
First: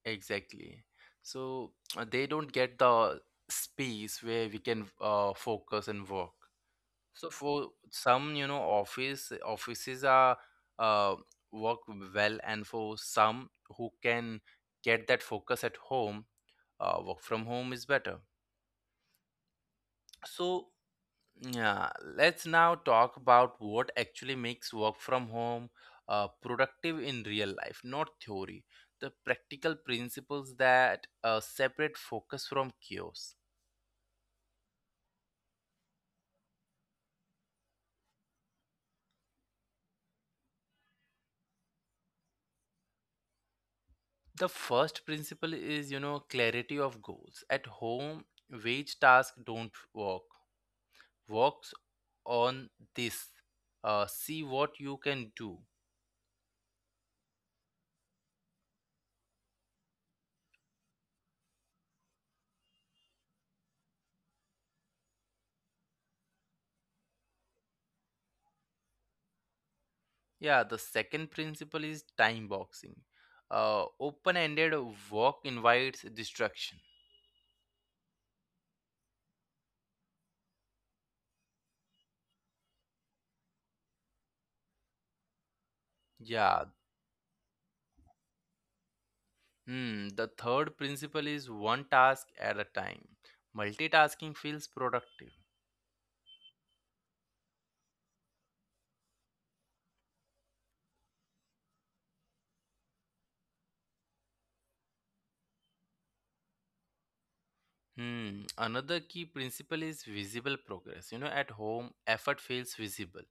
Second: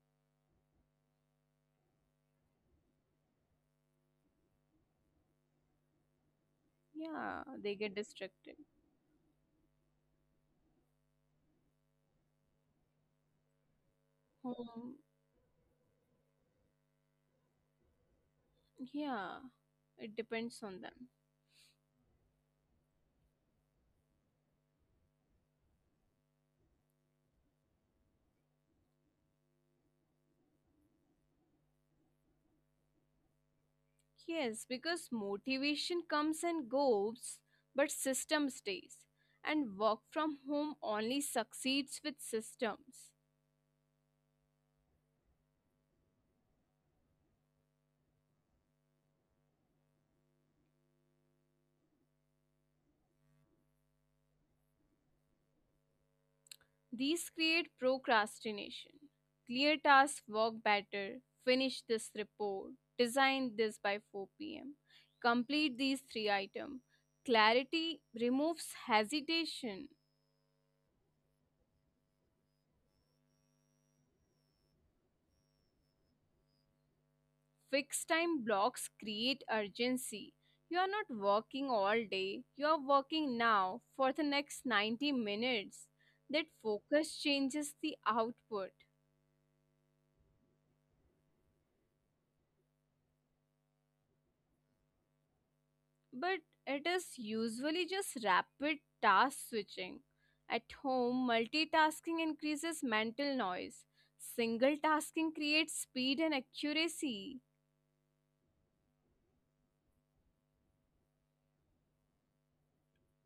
[SPEAKER 1] exactly. So uh, they don't get the space where we can uh, focus and work. So
[SPEAKER 2] Yeah,
[SPEAKER 1] for
[SPEAKER 2] they get
[SPEAKER 1] some, you
[SPEAKER 2] distracted.
[SPEAKER 1] know, office offices are uh, work well, and for some who can
[SPEAKER 2] Hmm.
[SPEAKER 1] get that focus at home, uh, work from home is better.
[SPEAKER 2] Yeah, it depends
[SPEAKER 1] So,
[SPEAKER 2] on them.
[SPEAKER 1] yeah, let's now talk about what actually makes work from home uh, productive in real life, not theory. The practical principles that uh, separate focus from chaos.
[SPEAKER 2] Yes, because motivation comes and goes, but system stays. And work from home only succeeds with systems.
[SPEAKER 1] The first principle is, you know, clarity of goals. At home, wage tasks don't work. Works on this. Uh, see what you can do.
[SPEAKER 2] These create procrastination. Clear tasks work better. Finish this report. Design this by four p m. Complete these three items. Clarity removes hesitation.
[SPEAKER 1] Yeah, the second principle is time boxing. Uh, open-ended work invites distraction.
[SPEAKER 2] Fixed time blocks create urgency. You are not working all day, you are working now for the next ninety minutes. That
[SPEAKER 1] Yeah,
[SPEAKER 2] focus changes the output,
[SPEAKER 1] hmm, the third principle is one task at a time. Multitasking feels productive.
[SPEAKER 2] but it is usually just rapid task switching. At home, multitasking increases mental noise. Single tasking creates speed and accuracy.
[SPEAKER 1] Hmm, another key principle is visible progress. You know, at home, effort feels visible.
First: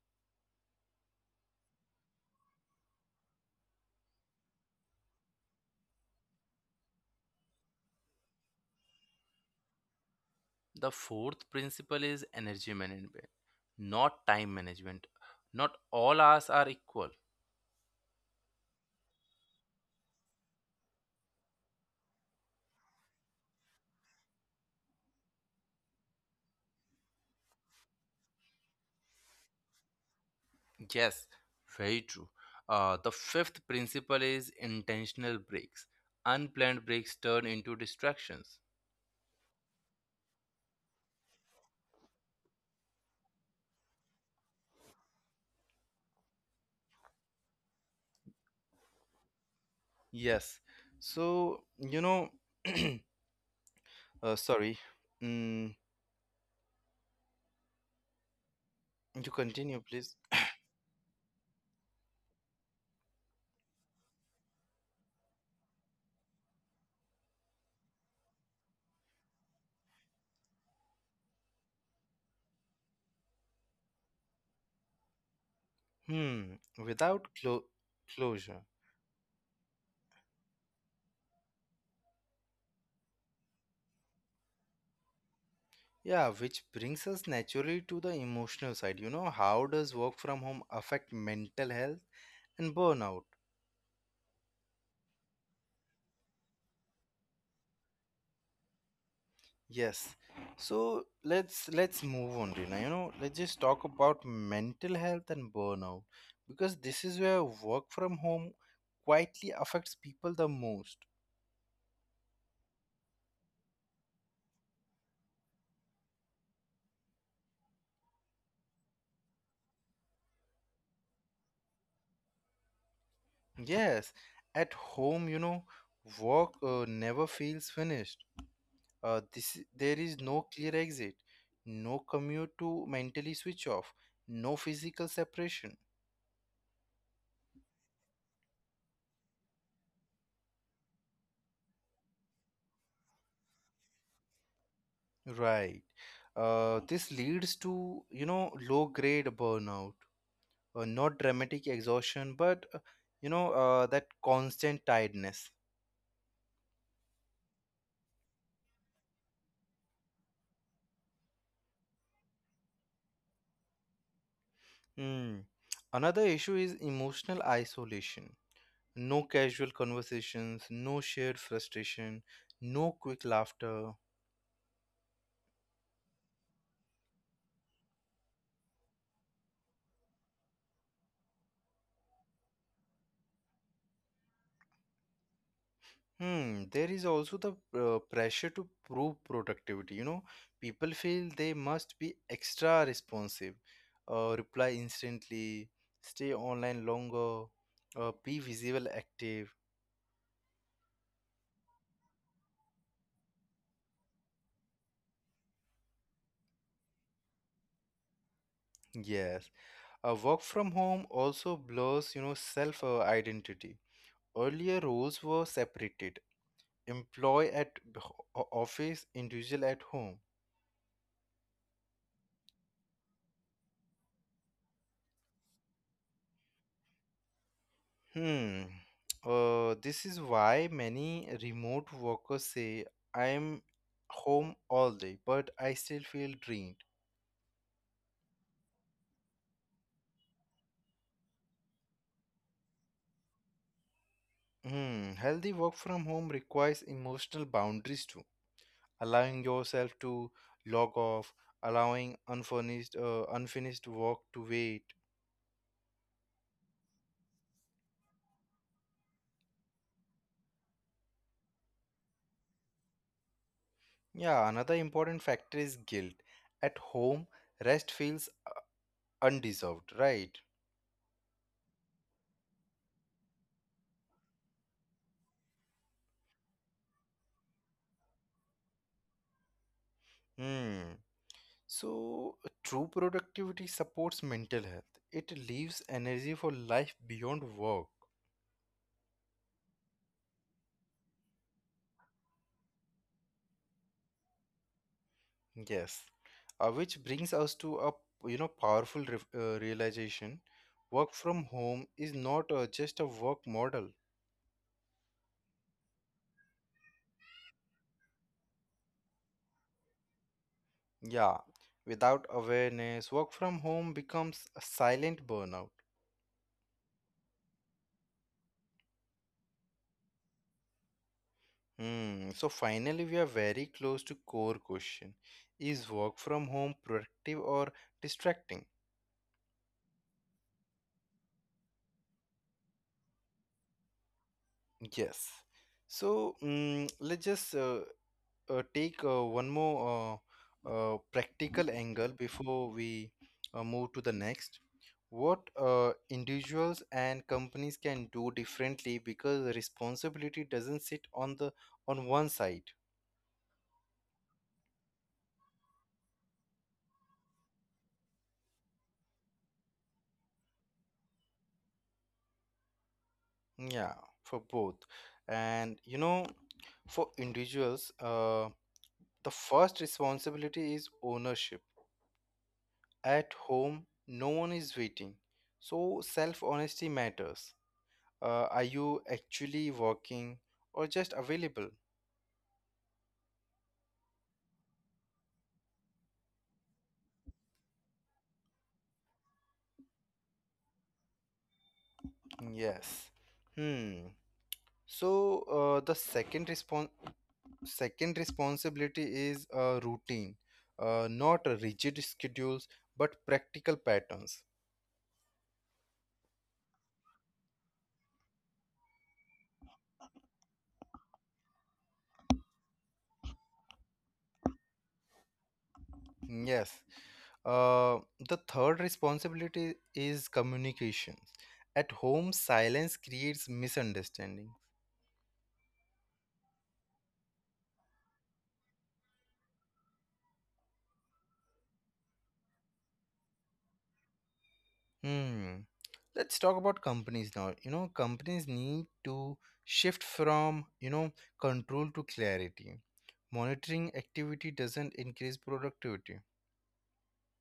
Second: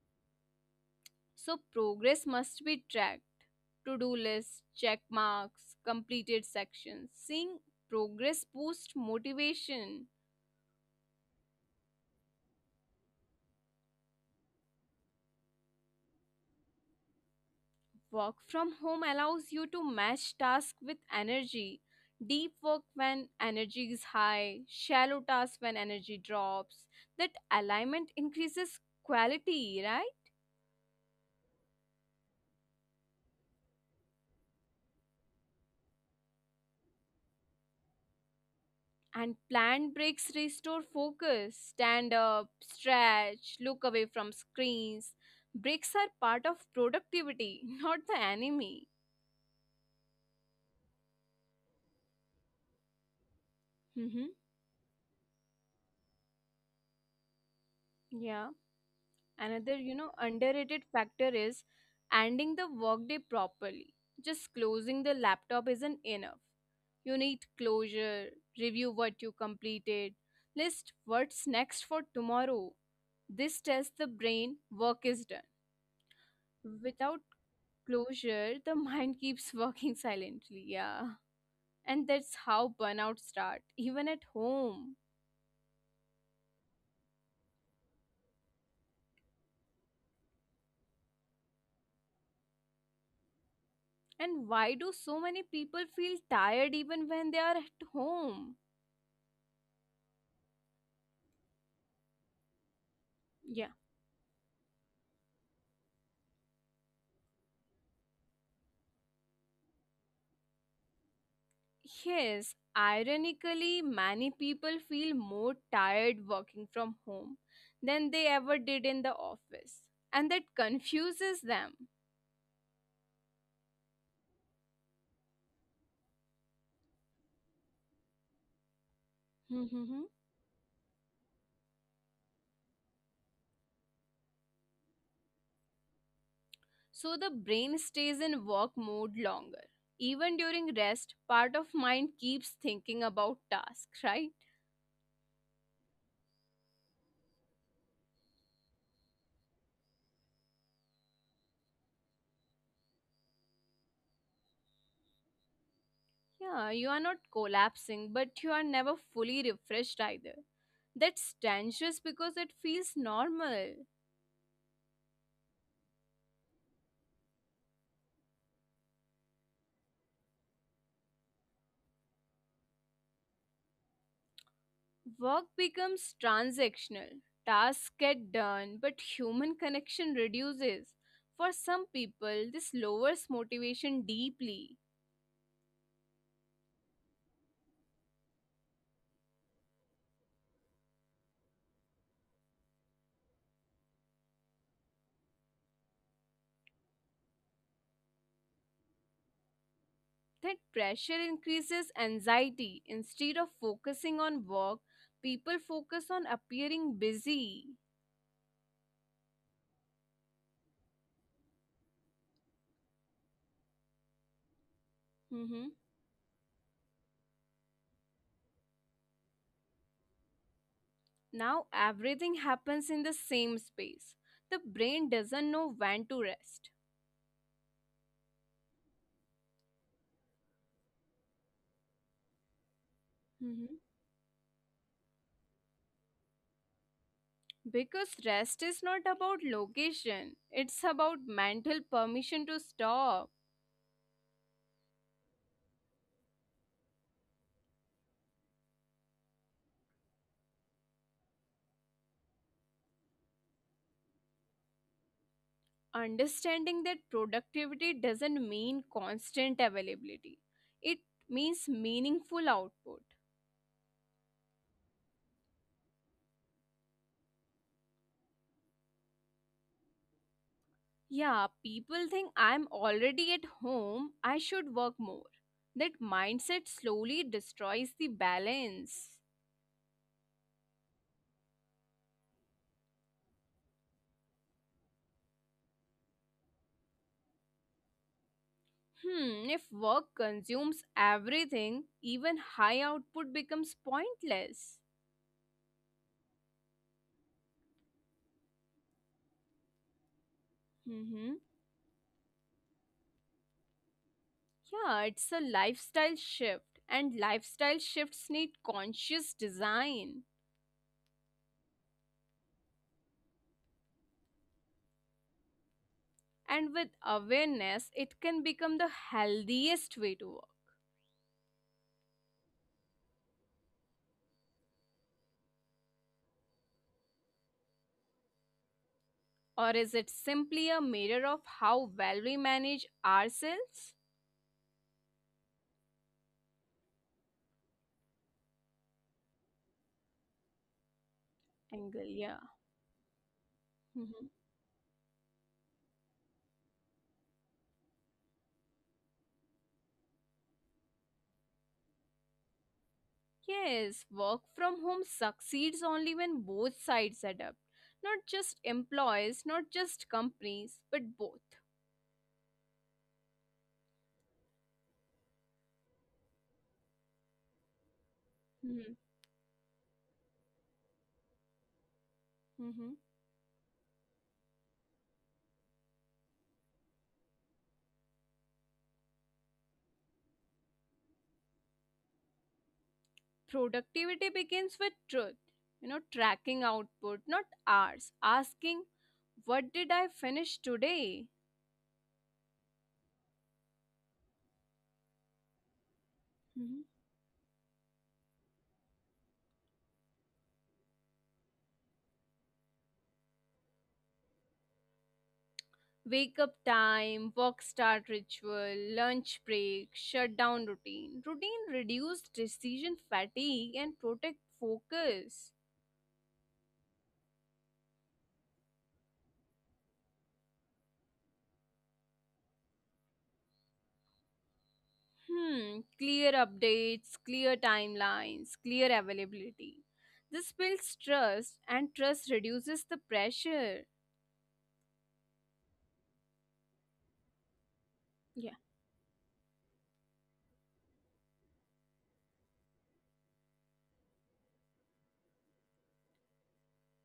[SPEAKER 2] So progress must be tracked. To do lists, check marks, completed sections. Seeing progress boosts motivation.
[SPEAKER 1] The fourth principle is energy management, not time management. Not all hours are equal.
[SPEAKER 2] Work from home allows you to match tasks with energy. Deep work when energy is high, shallow tasks when energy drops. That alignment increases quality, right?
[SPEAKER 1] Yes, very true. Uh, the fifth principle is intentional breaks. Unplanned breaks turn into distractions.
[SPEAKER 2] And planned breaks restore focus. Stand up, stretch, look away from screens. Breaks are part of productivity, [laughs] not the enemy.
[SPEAKER 1] Yes, so you know. [clears throat]
[SPEAKER 2] Hmm.
[SPEAKER 1] Uh, sorry. Mm,
[SPEAKER 2] Yeah.
[SPEAKER 1] you continue,
[SPEAKER 2] Another, you
[SPEAKER 1] please.
[SPEAKER 2] know, underrated factor is ending the workday properly. Just closing the laptop isn't enough. You need closure, review what you completed, list what's next for tomorrow. This tells the brain work is done
[SPEAKER 1] Hmm. Without clo-
[SPEAKER 2] without
[SPEAKER 1] closure.
[SPEAKER 2] closure, the [laughs] mind keeps working silently. Yeah. And that's how burnout start, even at home.
[SPEAKER 1] Yeah, which brings us naturally to the emotional side. You know, how does work from home affect mental health and burnout?
[SPEAKER 2] And why do so many people feel tired even when they are at home?
[SPEAKER 1] Yes. So let's let's move on, Rina. You know, let's just talk
[SPEAKER 2] Yeah.
[SPEAKER 1] about mental health and burnout because this is where work from home quietly affects people the most.
[SPEAKER 2] Yes, ironically, many people feel more tired working from home than they ever did in the office. And that confuses them.
[SPEAKER 1] Yes, at home, you know, work uh, never feels finished, uh, this there is no
[SPEAKER 2] [laughs]
[SPEAKER 1] clear exit, no commute to mentally switch off, no physical separation,
[SPEAKER 2] So the brain stays in work mode longer. Even during rest, part of mind keeps thinking about tasks, right?
[SPEAKER 1] right? Uh, this leads to you know low grade burnout, uh, not dramatic exhaustion, but, uh, you know uh, that constant tiredness.
[SPEAKER 2] Yeah, you are not collapsing, but you are never fully refreshed either. That's dangerous because it feels normal.
[SPEAKER 1] Hmm. Another issue is emotional isolation, no casual conversations, no shared frustration, no quick laughter.
[SPEAKER 2] Work becomes transactional. Tasks get done, but human connection reduces. For some people, this lowers motivation deeply.
[SPEAKER 1] Hmm, there is also the uh, pressure to prove productivity. You know, people feel they must be extra responsive, uh, reply instantly, stay online longer, uh, be visible, active.
[SPEAKER 2] That pressure increases anxiety. Instead of focusing on work, people focus on appearing busy.
[SPEAKER 1] Yes, uh, work from home also blurs, you know, self uh, identity. Earlier roles were separated:
[SPEAKER 2] Mhm.
[SPEAKER 1] employee at h- o- office, individual at home.
[SPEAKER 2] Now everything happens in the same space. The brain doesn't know when to rest.
[SPEAKER 1] Hmm. Uh, this is why many remote workers say I'm
[SPEAKER 2] Mhm.
[SPEAKER 1] home all day, but I still feel drained.
[SPEAKER 2] Because rest is not about location, it's about mental permission to stop.
[SPEAKER 1] Hmm. Healthy work from home requires emotional boundaries too, allowing yourself to log off, allowing unfurnished, uh, unfinished work to wait.
[SPEAKER 2] Understanding that productivity doesn't mean constant availability, it means meaningful output.
[SPEAKER 1] Yeah, another important factor is guilt. At home, rest feels undeserved, right?
[SPEAKER 2] Yeah, people think I'm already at home, I should work more. That mindset slowly destroys the balance.
[SPEAKER 1] Hmm. So, true productivity supports mental health. It leaves energy for life beyond work.
[SPEAKER 2] Hmm, if work consumes everything, even high output becomes pointless.
[SPEAKER 1] Yes. Uh, which brings us to a you know powerful re- uh, realization. Work from
[SPEAKER 2] Mm-hmm.
[SPEAKER 1] home is not uh, just a work model.
[SPEAKER 2] Yeah, it's a lifestyle shift, and lifestyle shifts need conscious design.
[SPEAKER 1] Yeah. Without awareness, work from home becomes a silent burnout.
[SPEAKER 2] And with awareness, it can become the healthiest way to work.
[SPEAKER 1] Hmm. So finally, we are very close to core question: Is work from home productive or distracting?
[SPEAKER 2] Or is it simply a mirror of how well we manage ourselves?
[SPEAKER 1] Yes. So mm let's just uh, uh, take uh, one more uh, uh, practical angle
[SPEAKER 2] Angle, yeah.
[SPEAKER 1] before we uh, move to the
[SPEAKER 2] Mhm.
[SPEAKER 1] next. What uh, individuals and companies can do differently, because the responsibility doesn't sit on the on one side.
[SPEAKER 2] Yes, work from home succeeds only when both sides adapt, not just employees, not just companies, but both.
[SPEAKER 1] Yeah, for both. And you know, for individuals, uh,
[SPEAKER 2] Mhm.
[SPEAKER 1] the first responsibility is ownership.
[SPEAKER 2] Mhm.
[SPEAKER 1] At home, no one is waiting. So self honesty matters. Uh, are you actually working or just available?
[SPEAKER 2] Productivity begins with truth, you know tracking output, not hours, asking what did I finish today? Mhm.
[SPEAKER 1] Mm, yes. Hmm. So uh, the second respon second responsibility is a routine, uh, not a rigid schedules, but practical patterns.
[SPEAKER 2] Wake up time, work start ritual, lunch break, shutdown routine. Routine reduce decision fatigue and protect focus.
[SPEAKER 1] Mm, yes. Uh, the third responsibility is communication. At home, silence creates misunderstanding.
[SPEAKER 2] Hmm, clear updates, clear timelines, clear availability. This builds trust and trust reduces the pressure.
[SPEAKER 1] Hmm. Let's talk about companies now. You know, companies need
[SPEAKER 2] Yeah.
[SPEAKER 1] to shift from, you know, control to clarity. Monitoring activity doesn't increase productivity.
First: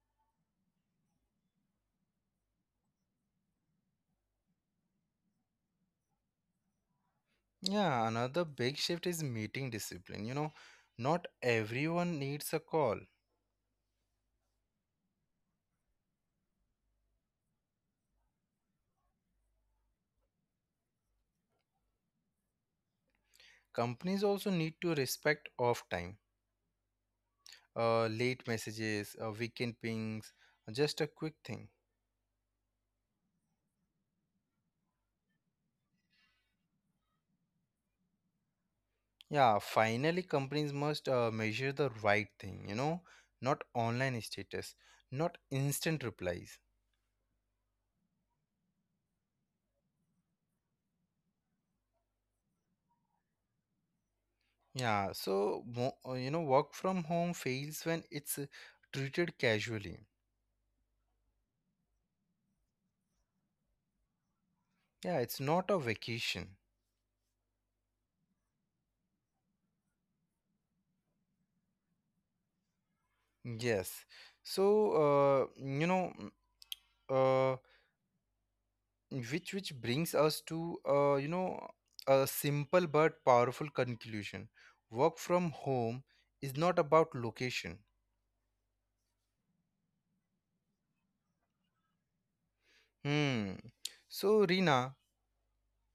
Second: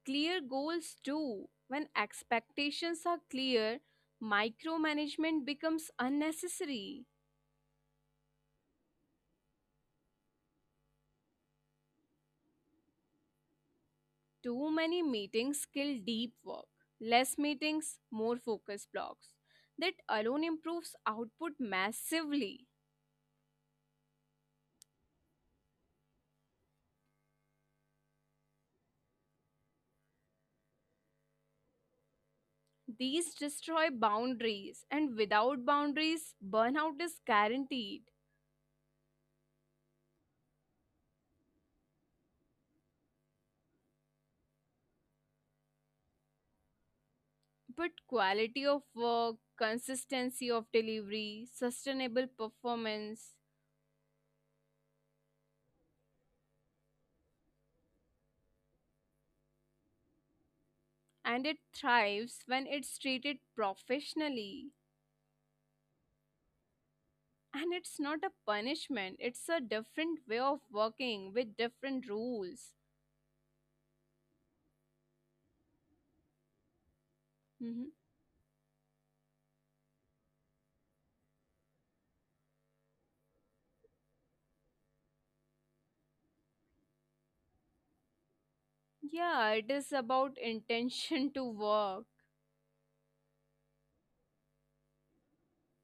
[SPEAKER 2] Clear goals too. When expectations are clear, micromanagement becomes unnecessary.
[SPEAKER 1] Yeah, another big shift is meeting discipline. You know, not everyone needs a call.
[SPEAKER 2] Too many meetings kill deep work. Less meetings, more focus blocks. That alone improves output massively.
[SPEAKER 1] Companies also need to respect off time, uh, late messages, uh, weekend pings, just a quick thing.
[SPEAKER 2] These destroy boundaries, and without boundaries, burnout is guaranteed.
[SPEAKER 1] Yeah, finally, companies must uh, measure the right thing, you know, not online status, not instant replies.
[SPEAKER 2] But quality of work, consistency of delivery, sustainable performance,
[SPEAKER 1] Yeah, so, mo- uh, you know, work from home fails when it's uh, treated casually.
[SPEAKER 2] and it thrives when it's treated professionally.
[SPEAKER 1] Yeah, it's not a vacation.
[SPEAKER 2] And it's not a punishment, it's a different way of working with different rules.
[SPEAKER 1] Yes. So, uh, you know, mm, uh,
[SPEAKER 2] Mhm.
[SPEAKER 1] which which brings us to, uh, you know, a simple but powerful conclusion. Work from home is not about location.
[SPEAKER 2] Yeah, it is about intention [laughs] to work.
[SPEAKER 1] Hmm. So, Rina,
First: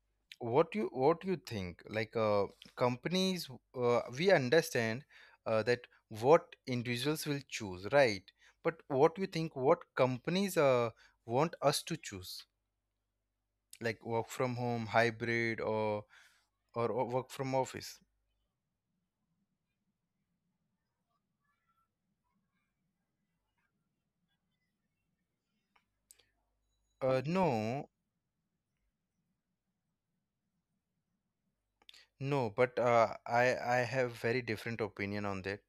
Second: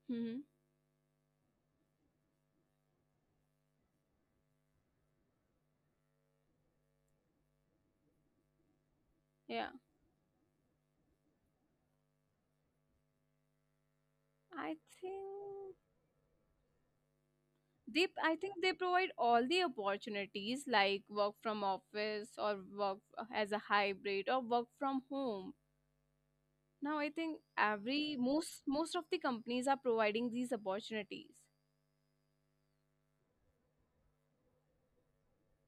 [SPEAKER 2] Mhm.
[SPEAKER 1] what you what you think, like uh, companies, uh, we understand uh, that what individuals will choose, right? But what you think
[SPEAKER 2] Yeah,
[SPEAKER 1] what companies uh, want us to choose, like work from
[SPEAKER 2] I
[SPEAKER 1] home, hybrid
[SPEAKER 2] think.
[SPEAKER 1] or or, or work from office?
[SPEAKER 2] they i think they provide all the opportunities like work from office, or work as a hybrid, or work from home. Now I
[SPEAKER 1] Uh,
[SPEAKER 2] think
[SPEAKER 1] no,
[SPEAKER 2] every, most, most of the companies are providing these opportunities.
[SPEAKER 1] no, but uh, i i have very different opinion on that.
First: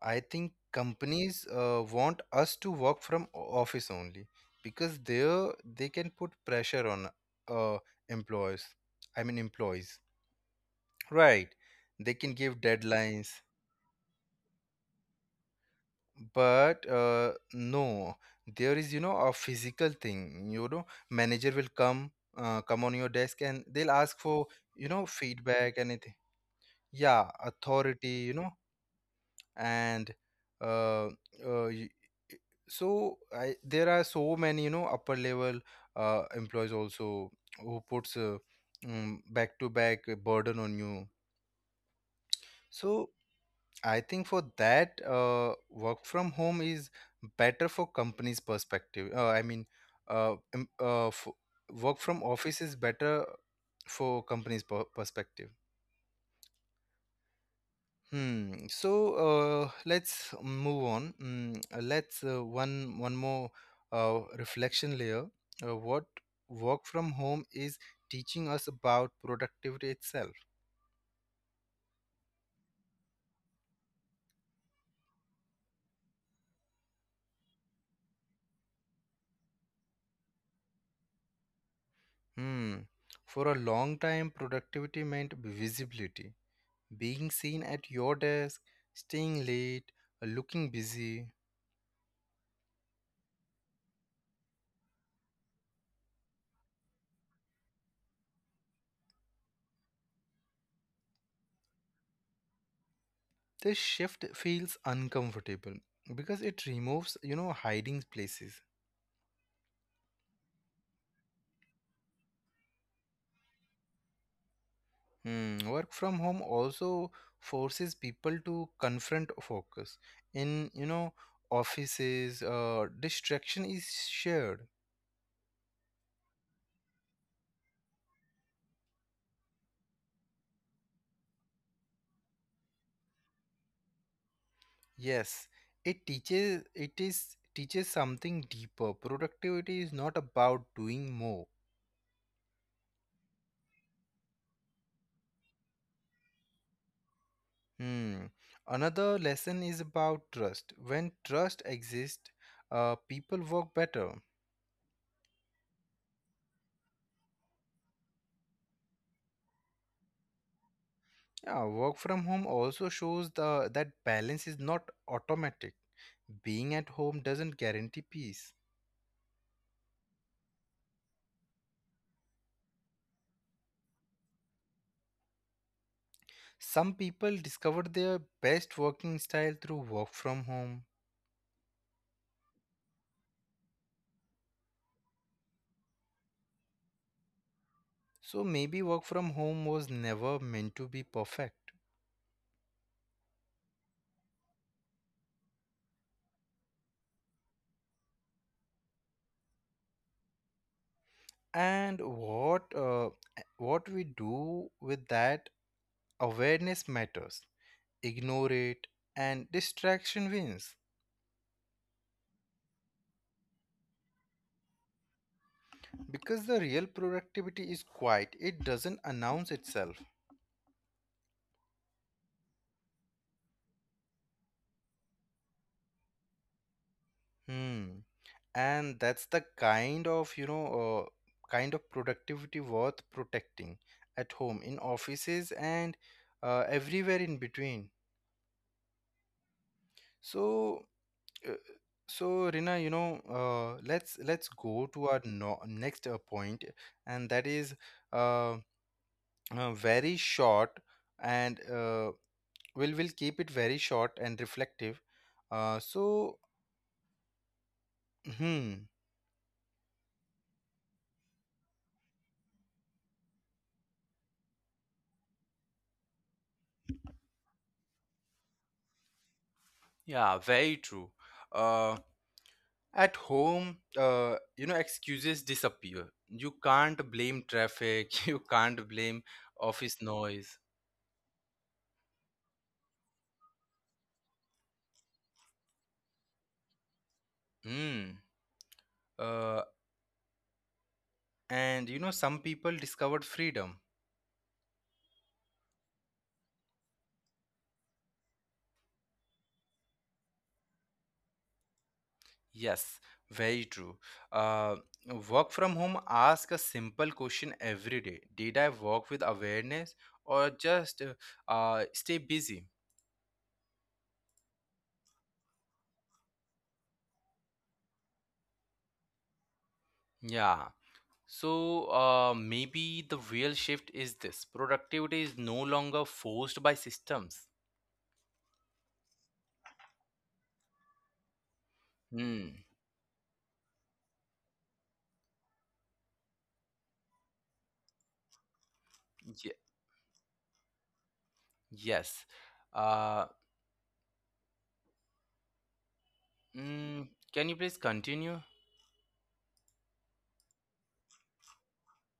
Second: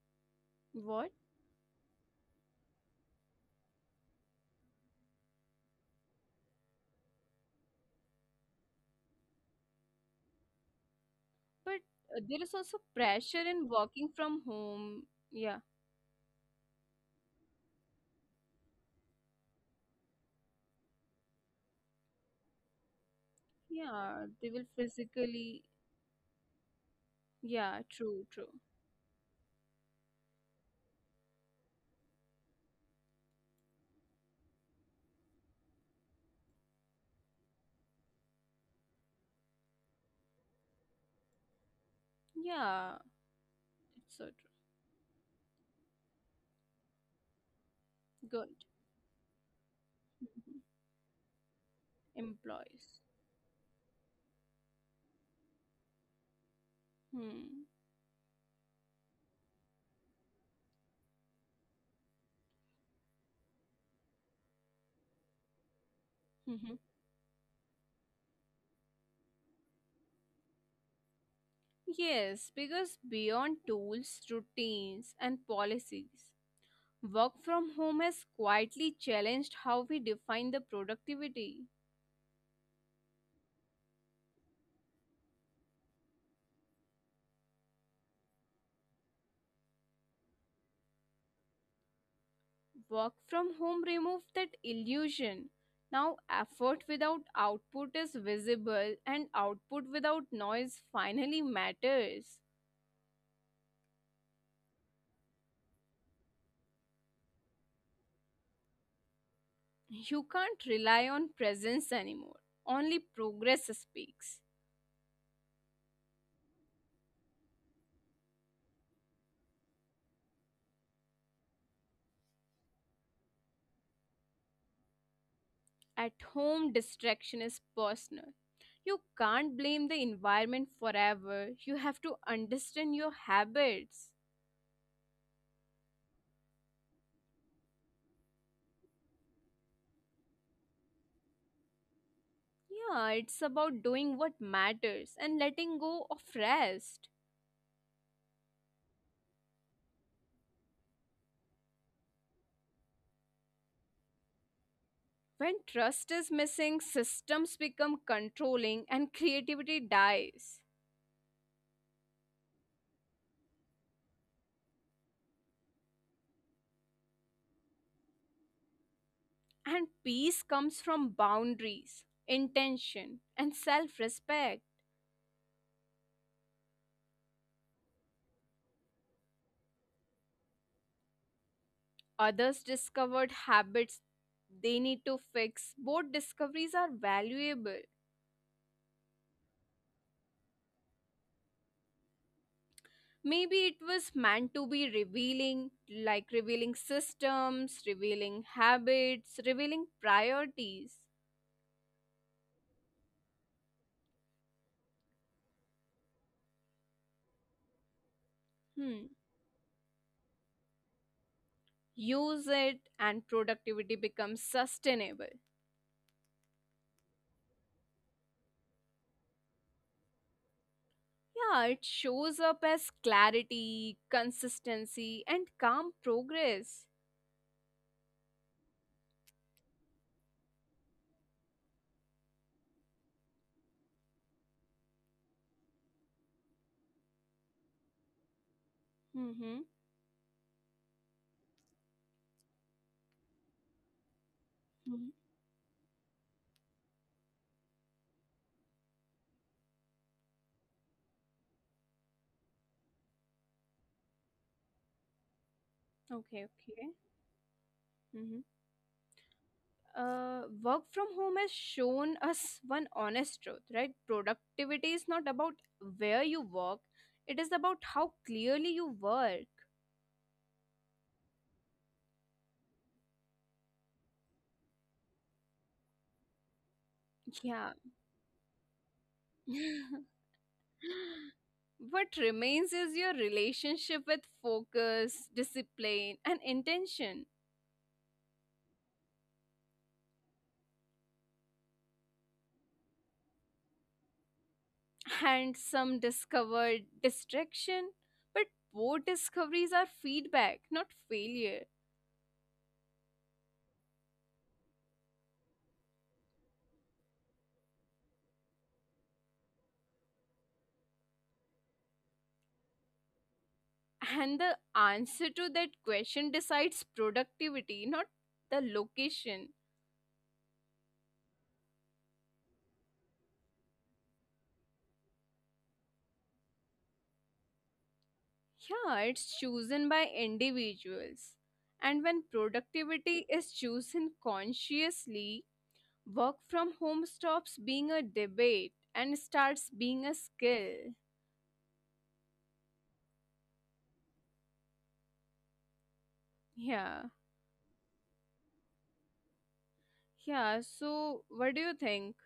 [SPEAKER 1] I think
[SPEAKER 2] What?
[SPEAKER 1] companies uh, want us to work from o- office only, because there they can put pressure on uh, employees. I mean employees, right?
[SPEAKER 2] but
[SPEAKER 1] They
[SPEAKER 2] uh,
[SPEAKER 1] can
[SPEAKER 2] there is
[SPEAKER 1] give
[SPEAKER 2] also
[SPEAKER 1] deadlines,
[SPEAKER 2] pressure in working from home. Yeah.
[SPEAKER 1] but uh, no, there is you know a physical thing. You know, manager will come uh, come on your desk and they'll ask
[SPEAKER 2] Yeah,
[SPEAKER 1] for
[SPEAKER 2] they will
[SPEAKER 1] you know
[SPEAKER 2] physically.
[SPEAKER 1] feedback, anything. Yeah,
[SPEAKER 2] Yeah,
[SPEAKER 1] authority.
[SPEAKER 2] true,
[SPEAKER 1] You know,
[SPEAKER 2] true.
[SPEAKER 1] and uh, uh, y- so I, there are so many you know upper level uh, employees also who puts uh, um, back to back burden on you,
[SPEAKER 2] Yeah,
[SPEAKER 1] so I
[SPEAKER 2] it's
[SPEAKER 1] think
[SPEAKER 2] so
[SPEAKER 1] for
[SPEAKER 2] true.
[SPEAKER 1] that uh, work from home is better for companies
[SPEAKER 2] Good.
[SPEAKER 1] perspective, uh, I mean, uh,
[SPEAKER 2] Mhm.
[SPEAKER 1] em- uh, f- work from office is
[SPEAKER 2] Employees.
[SPEAKER 1] better for companies per- perspective.
[SPEAKER 2] Hmm.
[SPEAKER 1] Hmm. So uh, let's move on. Mm, uh, let's uh, one one more uh, reflection layer. Uh, what work
[SPEAKER 2] [laughs]
[SPEAKER 1] from home is teaching us about productivity itself.
[SPEAKER 2] Yes, because beyond tools, routines, and policies, work from home has quietly challenged how we define the productivity.
[SPEAKER 1] Hmm. For a long time, productivity meant visibility, being seen at your desk, staying late, uh, looking busy.
[SPEAKER 2] Work from home removed that illusion. Now, effort without output is visible, and output without noise finally matters.
[SPEAKER 1] This shift feels uncomfortable because it removes, you know, hiding places.
[SPEAKER 2] You can't rely on presence anymore, only progress speaks.
[SPEAKER 1] Hmm, work from home also forces people to confront focus. In, you know, offices, uh, distraction is shared.
[SPEAKER 2] At home, distraction is personal. You can't blame the environment forever. You have to understand your habits.
[SPEAKER 1] Yes, it teaches it is teaches something deeper. Productivity is not about doing more.
[SPEAKER 2] Yeah, it's about doing what matters and letting go of rest.
[SPEAKER 1] Hmm. Another lesson is about trust. When trust exists, uh, people work better.
[SPEAKER 2] When trust is missing, systems become controlling and creativity dies.
[SPEAKER 1] Yeah, work from home also shows the that balance is not automatic. Being at home doesn't guarantee peace.
[SPEAKER 2] And peace comes from boundaries, intention, and self respect.
[SPEAKER 1] Some people discover their best working style through work from home.
[SPEAKER 2] Others discovered habits they need to fix. Both discoveries are valuable.
[SPEAKER 1] So maybe work from home was never meant to be perfect.
[SPEAKER 2] Maybe it was meant to be revealing, like revealing systems, revealing habits, revealing priorities.
[SPEAKER 1] And what uh, what we do with that awareness matters. Ignore it
[SPEAKER 2] Hmm.
[SPEAKER 1] and distraction wins,
[SPEAKER 2] Use it and productivity becomes sustainable.
[SPEAKER 1] because the real productivity is quiet. It doesn't announce itself.
[SPEAKER 2] Yeah, it shows up as clarity, consistency, and calm progress.
[SPEAKER 1] Hmm, and that's the kind of you know uh, kind of productivity worth protecting at home, in offices, and uh, everywhere in between.
[SPEAKER 2] Mm-hmm.
[SPEAKER 1] So uh, so Rina, you know uh, let's let's go to our no- next uh, point, and that is uh, uh, very short, and uh, we'll we'll keep it very short and reflective. uh,
[SPEAKER 2] Okay,
[SPEAKER 1] so
[SPEAKER 2] okay.
[SPEAKER 1] hmm
[SPEAKER 2] Uh, work from home has shown us one honest truth, right? Productivity is not about where you work, it is about how clearly you work.
[SPEAKER 1] Yeah, very true. Uh, At home, uh, you know, excuses disappear. You can't blame
[SPEAKER 2] Yeah.
[SPEAKER 1] traffic. [laughs] You can't blame office noise.
[SPEAKER 2] [laughs] What remains is your relationship with focus, discipline, and intention,
[SPEAKER 1] Hmm. Uh, and you know, some people discovered freedom.
[SPEAKER 2] and some discovered distraction. But both discoveries are feedback, not failure.
[SPEAKER 1] Yes, very true. Uh, Work from home ask a simple question every day. Did I work with awareness or just uh, uh, stay busy?
[SPEAKER 2] And the answer to that question decides productivity, not the location.
[SPEAKER 1] Yeah. So uh, maybe the real shift is this. Productivity is no longer forced by systems.
[SPEAKER 2] Yeah, it's chosen by individuals. And when
[SPEAKER 1] Hmm.
[SPEAKER 2] productivity is chosen consciously, work from home stops being a debate and
[SPEAKER 1] ye-
[SPEAKER 2] starts being a skill.
[SPEAKER 1] yes. Uh,
[SPEAKER 2] Yeah.
[SPEAKER 1] mm, can you please continue?
[SPEAKER 2] Yeah, so what do you think?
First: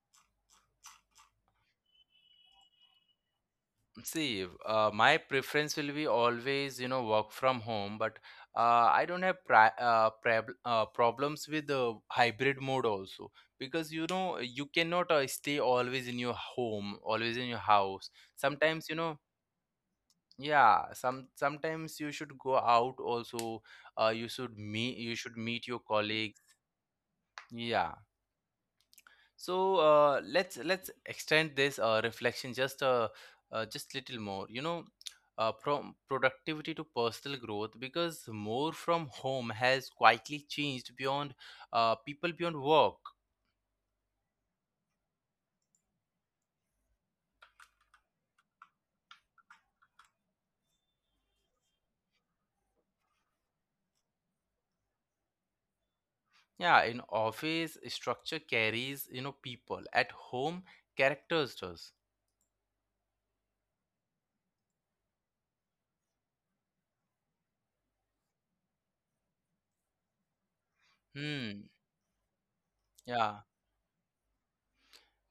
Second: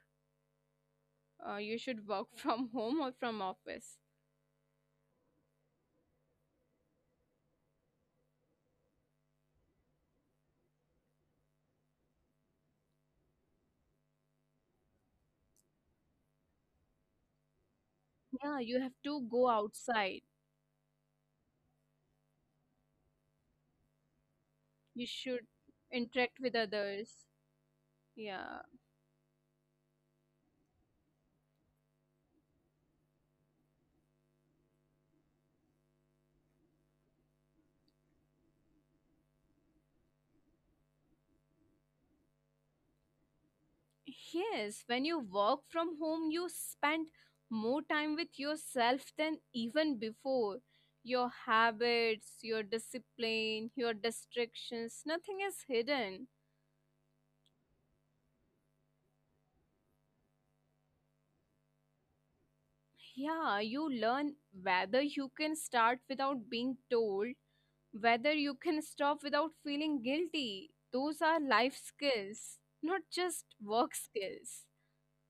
[SPEAKER 2] Uh, you should work [laughs] from home or from office?
[SPEAKER 1] See, uh, my preference will be always, you know, work from home, but uh, I don't have pri uh, prab uh, problems with the hybrid mode also, because you know you cannot uh, stay always in your home, always in your house.
[SPEAKER 2] Yeah, you have
[SPEAKER 1] Sometimes, you
[SPEAKER 2] to
[SPEAKER 1] know,
[SPEAKER 2] go outside.
[SPEAKER 1] yeah, some sometimes you should go out also. Uh, you should meet
[SPEAKER 2] You
[SPEAKER 1] you should
[SPEAKER 2] should
[SPEAKER 1] meet your
[SPEAKER 2] interact
[SPEAKER 1] colleagues.
[SPEAKER 2] with others.
[SPEAKER 1] Yeah.
[SPEAKER 2] Yeah.
[SPEAKER 1] So uh, let's let's extend this uh, reflection just uh, uh, just little more. You know, uh, from productivity to personal growth, because more from home has quietly changed beyond uh, people beyond work.
[SPEAKER 2] Yes, when you work from home, you spend more time with yourself than even before. Your habits, your discipline, your distractions, nothing is hidden.
[SPEAKER 1] Yeah, in office structure carries, you know, people at home characters does.
[SPEAKER 2] Yeah, you learn whether you can start without being told, whether you can stop without feeling guilty. Those are
[SPEAKER 1] Hmm.
[SPEAKER 2] life skills, not
[SPEAKER 1] Yeah.
[SPEAKER 2] just work skills.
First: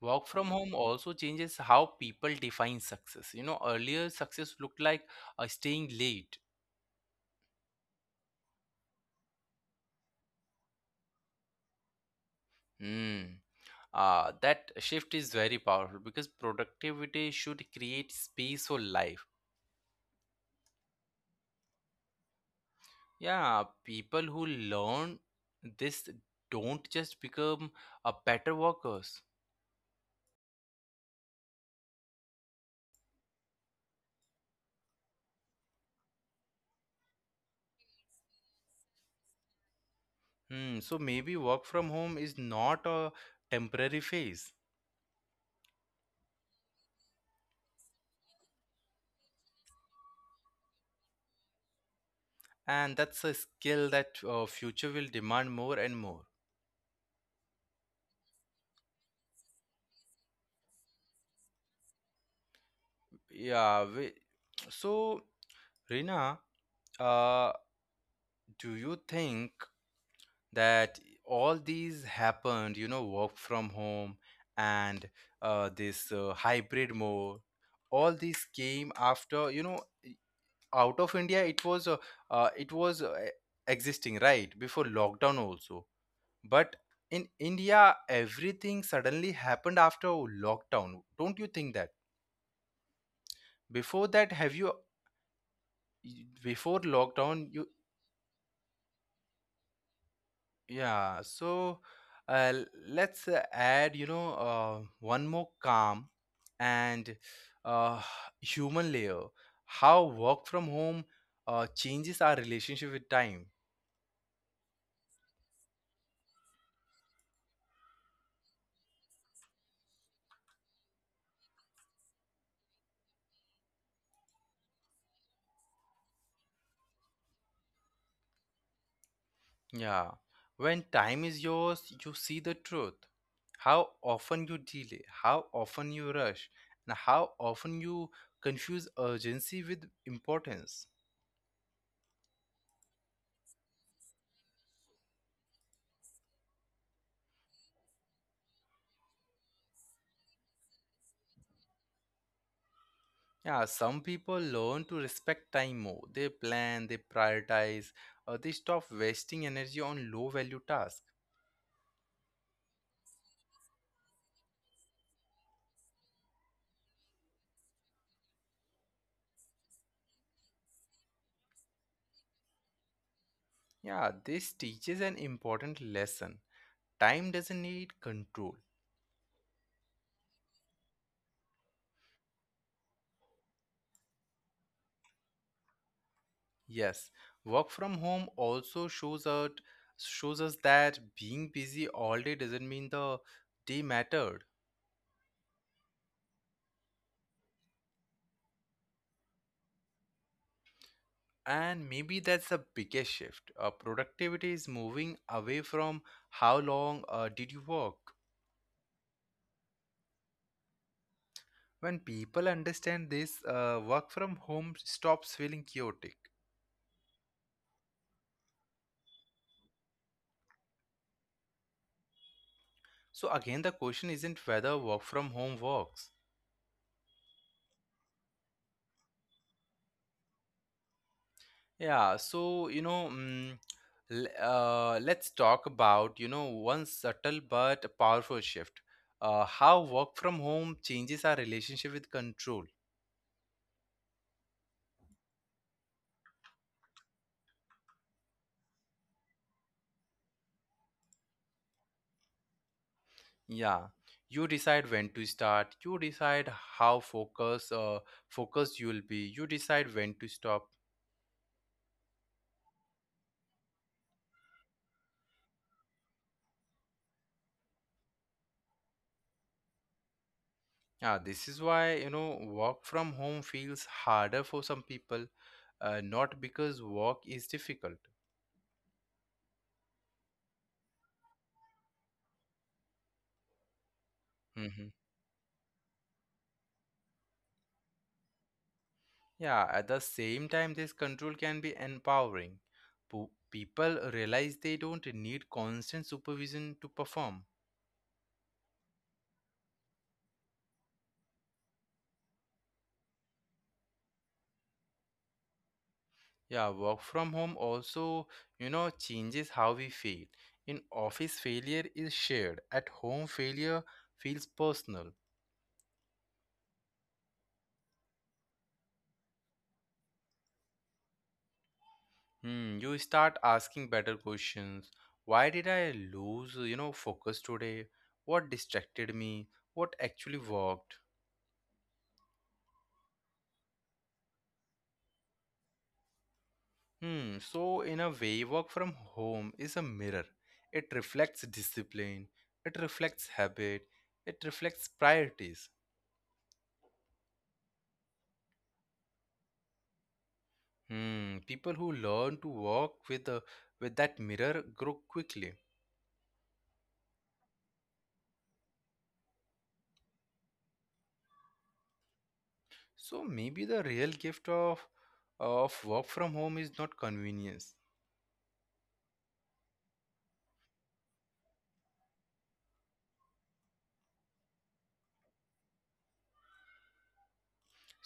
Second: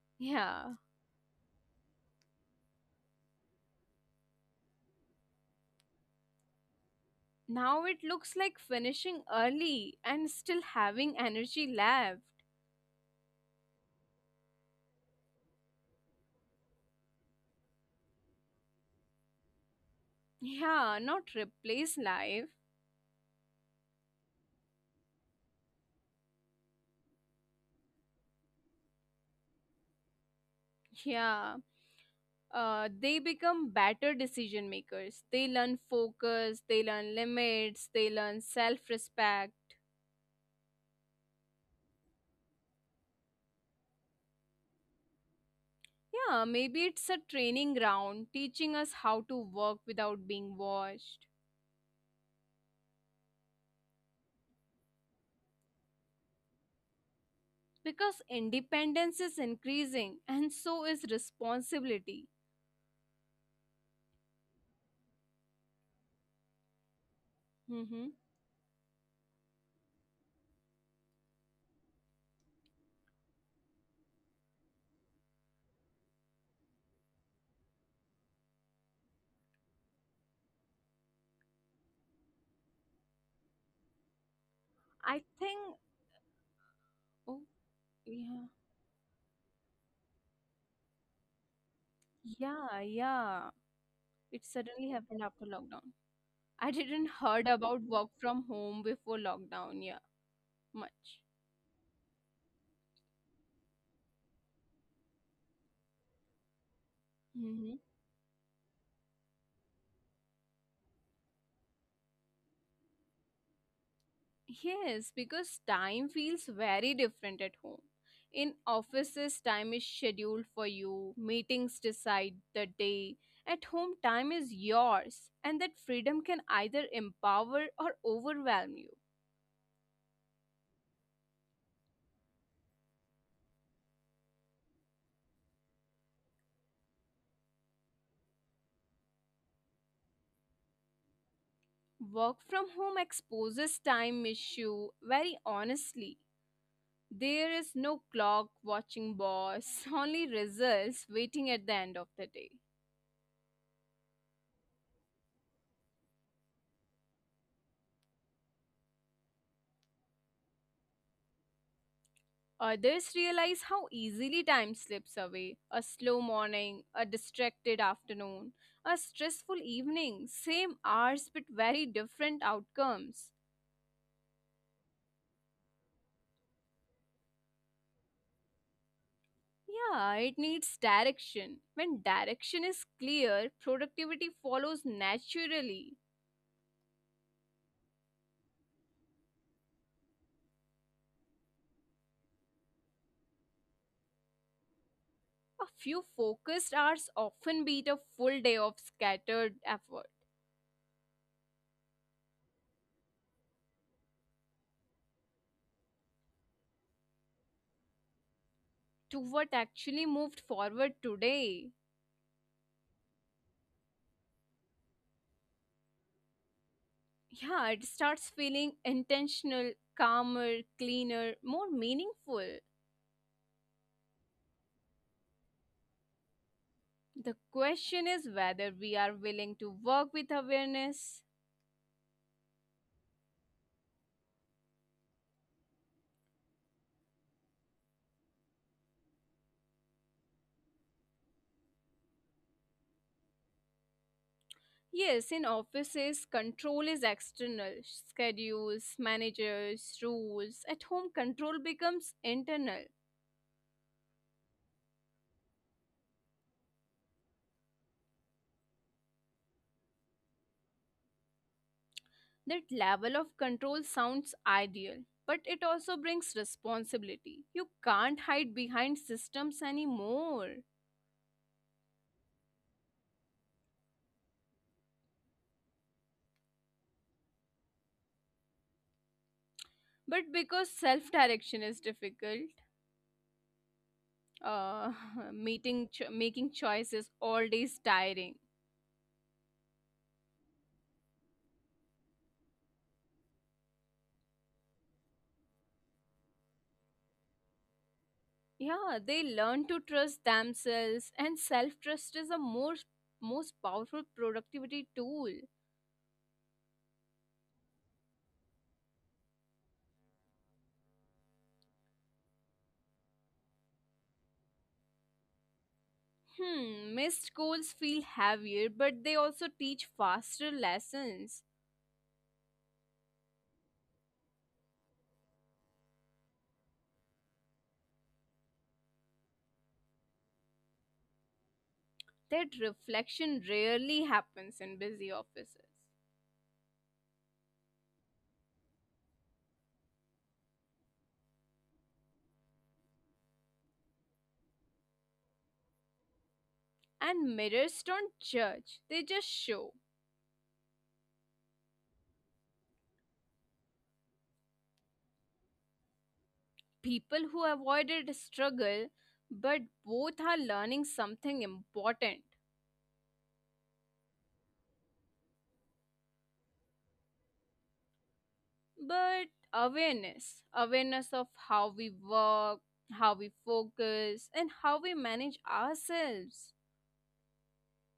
[SPEAKER 1] Work from home
[SPEAKER 2] Yeah.
[SPEAKER 1] also changes how people define success. You know, earlier success looked like uh, staying late.
[SPEAKER 2] Now it looks like finishing early and still having energy left.
[SPEAKER 1] Hmm. Uh, that shift is very powerful because productivity should create space for life.
[SPEAKER 2] Yeah, not replace life.
[SPEAKER 1] Yeah, people who learn this don't just become a better workers.
[SPEAKER 2] Yeah. Uh, they become better decision makers. They learn focus, they learn limits, they learn self respect.
[SPEAKER 1] Hmm, so maybe work from home is not a temporary phase,
[SPEAKER 2] Yeah, maybe it's a training ground teaching us how to work without being watched.
[SPEAKER 1] and that's a skill that uh, future will demand more and more.
[SPEAKER 2] Because independence is increasing and so is responsibility.
[SPEAKER 1] Yeah, we, so Rina, uh,
[SPEAKER 2] Mm-hmm.
[SPEAKER 1] do you think that all these happened, you know, work from home and uh, this uh, hybrid mode, all these came after, you know, e, out of India? It was uh, uh, it was uh, e, existing right before
[SPEAKER 2] I
[SPEAKER 1] lockdown
[SPEAKER 2] think.
[SPEAKER 1] also, but
[SPEAKER 2] Oh,
[SPEAKER 1] in India
[SPEAKER 2] yeah,
[SPEAKER 1] everything suddenly happened after lockdown. Don't you think that
[SPEAKER 2] yeah, yeah.
[SPEAKER 1] before
[SPEAKER 2] It
[SPEAKER 1] that, have
[SPEAKER 2] suddenly
[SPEAKER 1] you
[SPEAKER 2] happened after lockdown.
[SPEAKER 1] e,
[SPEAKER 2] I
[SPEAKER 1] before
[SPEAKER 2] didn't heard
[SPEAKER 1] lockdown
[SPEAKER 2] about
[SPEAKER 1] you?
[SPEAKER 2] work from home before lockdown, yeah, much.
[SPEAKER 1] Yeah, so uh, l- let's uh, add, you know, uh, one more calm and
[SPEAKER 2] Hmm.
[SPEAKER 1] uh, [sighs] human layer. How work from home uh, changes our relationship with time.
[SPEAKER 2] Yes, because time feels very different at home. In offices, time is scheduled for you, meetings decide the day. At home, time is yours, and that freedom can either empower or overwhelm you.
[SPEAKER 1] Yeah, when time is yours, you see the truth. How often you delay, how often you rush, and how often you confuse urgency with importance.
[SPEAKER 2] Work from home exposes time issue very honestly. There is no clock watching boss, [laughs] only results waiting at the end of the day.
[SPEAKER 1] Yeah, some people learn to respect time more. They plan, they prioritize, uh, they stop wasting energy on low value tasks.
[SPEAKER 2] Others realize how easily time slips away. A slow morning, a distracted afternoon, a stressful evening, same hours but very different outcomes.
[SPEAKER 1] Yeah, this teaches an important lesson. Time doesn't need control.
[SPEAKER 2] Yeah, it needs direction. When direction is clear, productivity follows naturally.
[SPEAKER 1] Yes, work from home also shows out shows us that being busy all day doesn't mean the day mattered.
[SPEAKER 2] A few focused hours often beat a full day of scattered effort
[SPEAKER 1] And maybe that's the biggest shift. Uh, productivity is moving away from how long uh, did you work.
[SPEAKER 2] to what actually moved forward today.
[SPEAKER 1] When people understand this, uh, work from home stops feeling chaotic.
[SPEAKER 2] Yeah, it starts feeling intentional, calmer, cleaner, more meaningful.
[SPEAKER 1] So, again, the question isn't whether work from home works.
[SPEAKER 2] The question is whether we are willing to work with awareness.
[SPEAKER 1] Yeah, so, you know, mm, l- uh, let's talk about, you know, one subtle but powerful shift, uh, how work from home changes our relationship with control.
[SPEAKER 2] Yes, in offices, control is external: schedules, managers, rules. At home, control becomes internal.
[SPEAKER 1] Yeah, you decide when to start, you decide how focus, uh, focused you will be, you decide when to stop.
[SPEAKER 2] That level of control sounds ideal, but it also brings responsibility. You can't hide behind systems anymore.
[SPEAKER 1] Yeah, this is why, you know, work from home feels harder for some people, uh, not because work is difficult.
[SPEAKER 2] But because self direction is difficult,
[SPEAKER 1] Hmm.
[SPEAKER 2] uh, [laughs] meeting cho- making choices all day is tiring.
[SPEAKER 1] Yeah, at the same time, this control can be empowering. Po- people realize they don't need constant supervision to perform.
[SPEAKER 2] Yeah, they learn to trust themselves, and self trust is a most, most powerful productivity tool.
[SPEAKER 1] Yeah, work from home also, you know, changes how we fail. In office, failure is shared. At home, failure feels personal.
[SPEAKER 2] Hmm, missed goals feel heavier, but they also teach faster lessons
[SPEAKER 1] Hmm, you start asking better questions. Why did I lose, you know, focus today? What distracted me? What actually worked?
[SPEAKER 2] that reflection rarely happens in busy offices.
[SPEAKER 1] Hmm, so in a way, work from home is a mirror. It reflects discipline, it reflects habit, it reflects priorities.
[SPEAKER 2] And mirrors don't judge, they just show
[SPEAKER 1] Hmm, people who learn to work with the with that mirror grow quickly.
[SPEAKER 2] people who avoided struggle, but both are learning something important,
[SPEAKER 1] So maybe the real gift of of work from home is not convenience.
[SPEAKER 2] but awareness. Awareness of how we work, how we focus, and how we manage ourselves.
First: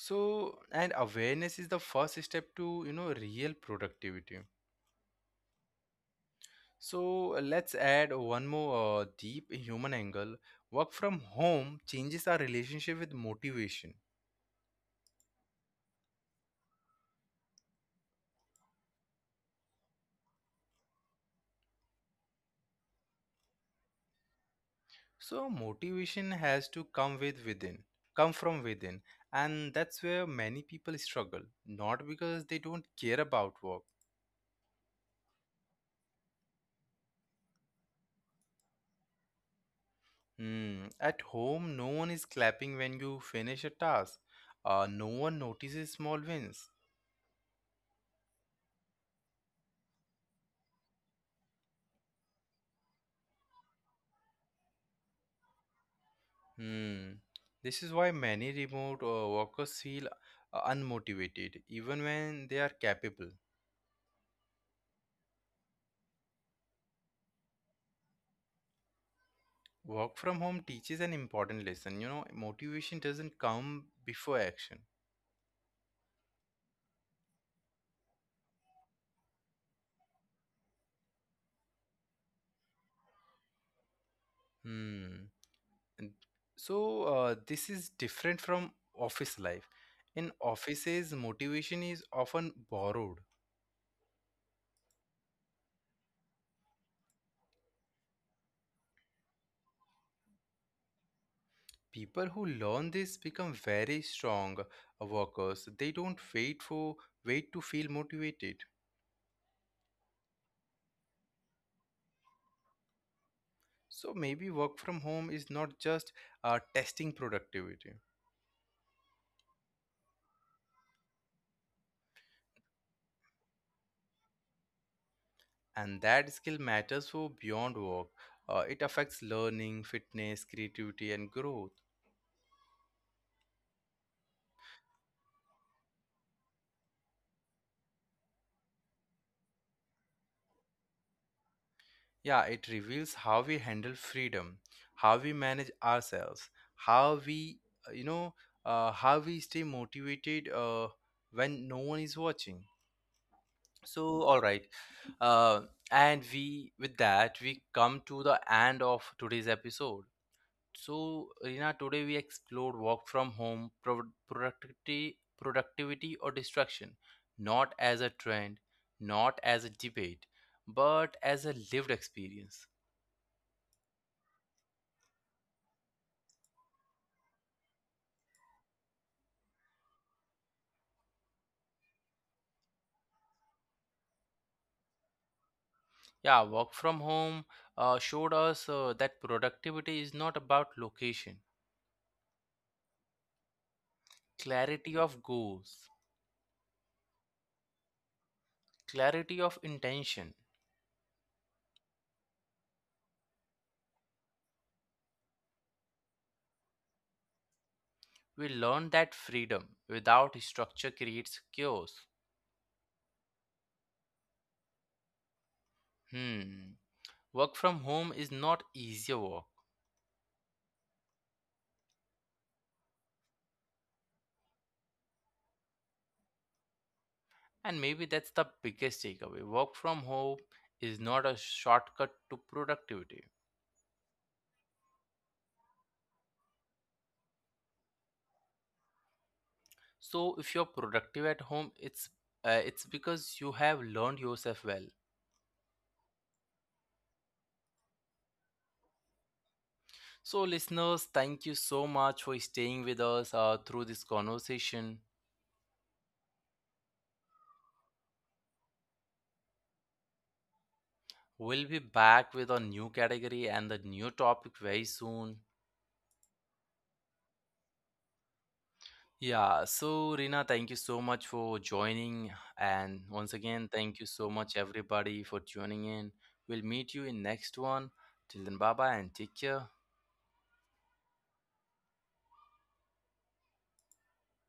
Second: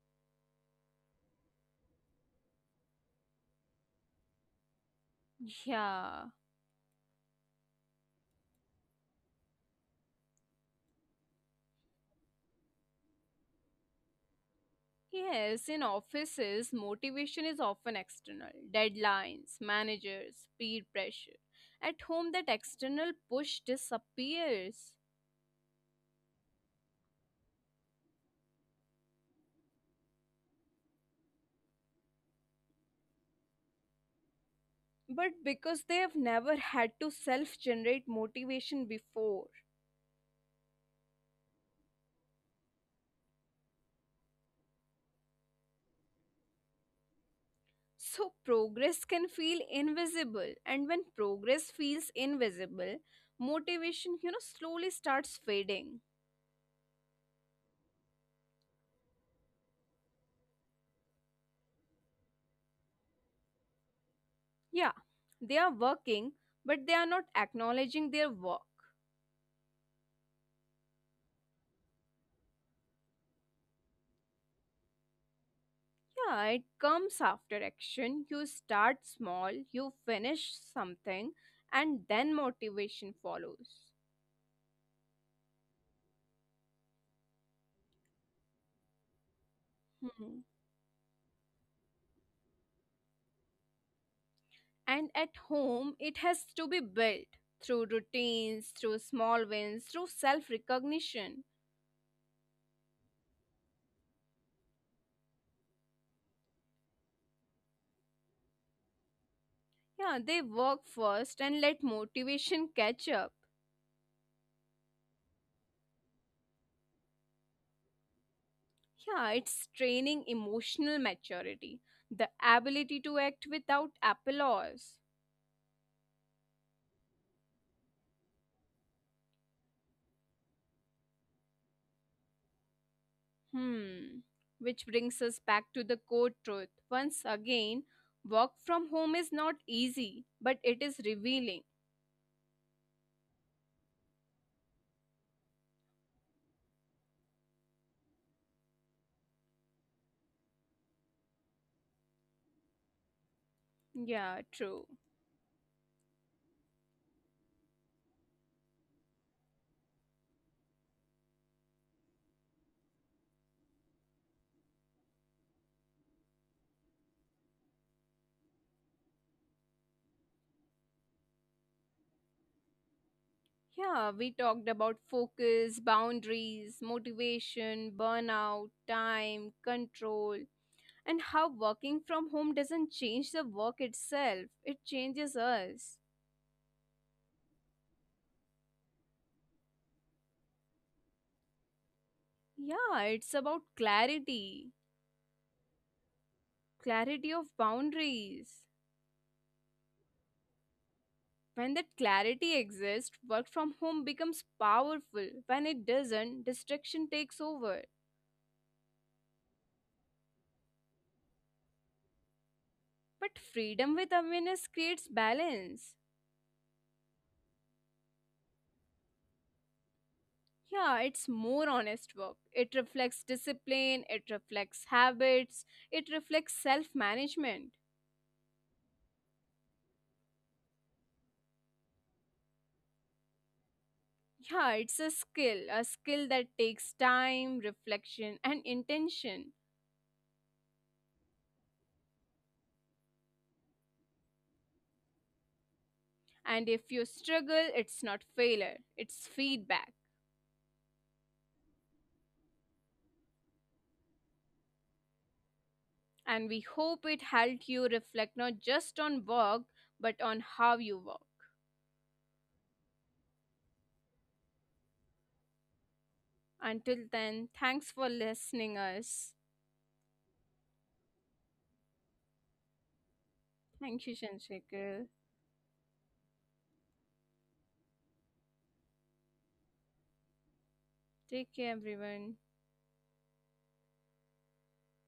[SPEAKER 1] So, and awareness is the first step to, you know, real productivity.
[SPEAKER 2] Yeah.
[SPEAKER 1] So uh, let's add one more uh, deep human angle. Work from home changes our relationship with motivation.
[SPEAKER 2] Yes, in offices motivation is often external: deadlines, managers, peer pressure. At home that external push disappears,
[SPEAKER 1] So motivation has to come with within come from within, and that's where many people struggle, not because they don't care about work.
[SPEAKER 2] but because they have never had to self generate motivation before.
[SPEAKER 1] Hmm, at home no one is clapping when you finish a task, uh, no one notices small wins.
[SPEAKER 2] So, progress can feel invisible, and when progress feels invisible, motivation, you know, slowly starts fading.
[SPEAKER 1] Hmm. This is why many remote uh, workers feel uh, unmotivated, even when they are capable.
[SPEAKER 2] Yeah, they are working, but they are not acknowledging their work.
[SPEAKER 1] Work from home teaches an important lesson. You know, motivation doesn't come before action.
[SPEAKER 2] Yeah, it comes after action. You start small, you finish something, and then motivation follows.
[SPEAKER 1] Hmm. And so, uh, this is different from office life.
[SPEAKER 2] Hmm.
[SPEAKER 1] In offices, motivation is often borrowed.
[SPEAKER 2] And at home, it has to be built through routines, through small wins, through self recognition.
[SPEAKER 1] People who learn this become very strong uh, workers. They don't wait for wait to feel motivated.
[SPEAKER 2] Yeah, they work first and let motivation catch up.
[SPEAKER 1] So maybe work from home is not just uh, testing productivity,
[SPEAKER 2] Yeah, it's training emotional maturity, the ability to act without applause.
[SPEAKER 1] and that skill matters for beyond work. Uh, it affects learning, fitness, creativity, and growth.
[SPEAKER 2] Hmm. Which brings us back to the core truth. Once again, work from home is not easy, but it is revealing.
[SPEAKER 1] Yeah, it reveals how we handle freedom, how we manage ourselves, how we, uh, you know, uh, how we stay motivated uh, when no one is watching. So,
[SPEAKER 2] Yeah,
[SPEAKER 1] all right,
[SPEAKER 2] true.
[SPEAKER 1] uh, and we with that we come to the end of today's episode. So, Rina, today we explored work from home, pro- productivity, productivity or distraction, not as a trend, not as a debate, but as a lived experience.
[SPEAKER 2] Yeah, we talked about focus, boundaries, motivation, burnout, time, control, and how working from home doesn't change the work itself, it changes us.
[SPEAKER 1] Yeah, work from home uh, showed us uh, that productivity is not about location,
[SPEAKER 2] Yeah, it's about clarity,
[SPEAKER 1] clarity of goals,
[SPEAKER 2] clarity of boundaries.
[SPEAKER 1] clarity of intention.
[SPEAKER 2] When that clarity exists, work from home becomes powerful. When it doesn't, distraction takes over.
[SPEAKER 1] We learned that freedom without structure creates chaos.
[SPEAKER 2] But freedom with awareness creates balance.
[SPEAKER 1] Hmm. Work from home is not easier work.
[SPEAKER 2] Yeah, it's more honest work. It reflects discipline, it reflects habits, it reflects self management.
[SPEAKER 1] And maybe that's the biggest takeaway. Work from home is not a shortcut to productivity.
[SPEAKER 2] Yeah, it's a skill, a skill that takes time, reflection, and intention.
[SPEAKER 1] So if you're productive at home, it's uh, it's because you have learned yourself well.
[SPEAKER 2] And if you struggle, it's not failure, it's feedback.
[SPEAKER 1] So listeners, thank you so much for staying with us uh, through this conversation.
[SPEAKER 2] And we hope it helped you reflect not just on work, but on how you work.
[SPEAKER 1] We'll be back with a new category and the new topic very soon.
[SPEAKER 2] Until then, thanks for listening us.
[SPEAKER 1] Yeah, so Rina, thank you so much for joining. And once
[SPEAKER 2] Thank you,
[SPEAKER 1] again, thank you so
[SPEAKER 2] Shanshekar.
[SPEAKER 1] much, everybody, for tuning in. We'll meet you in next one. Till then, bye bye and take care.
[SPEAKER 2] Take care, everyone.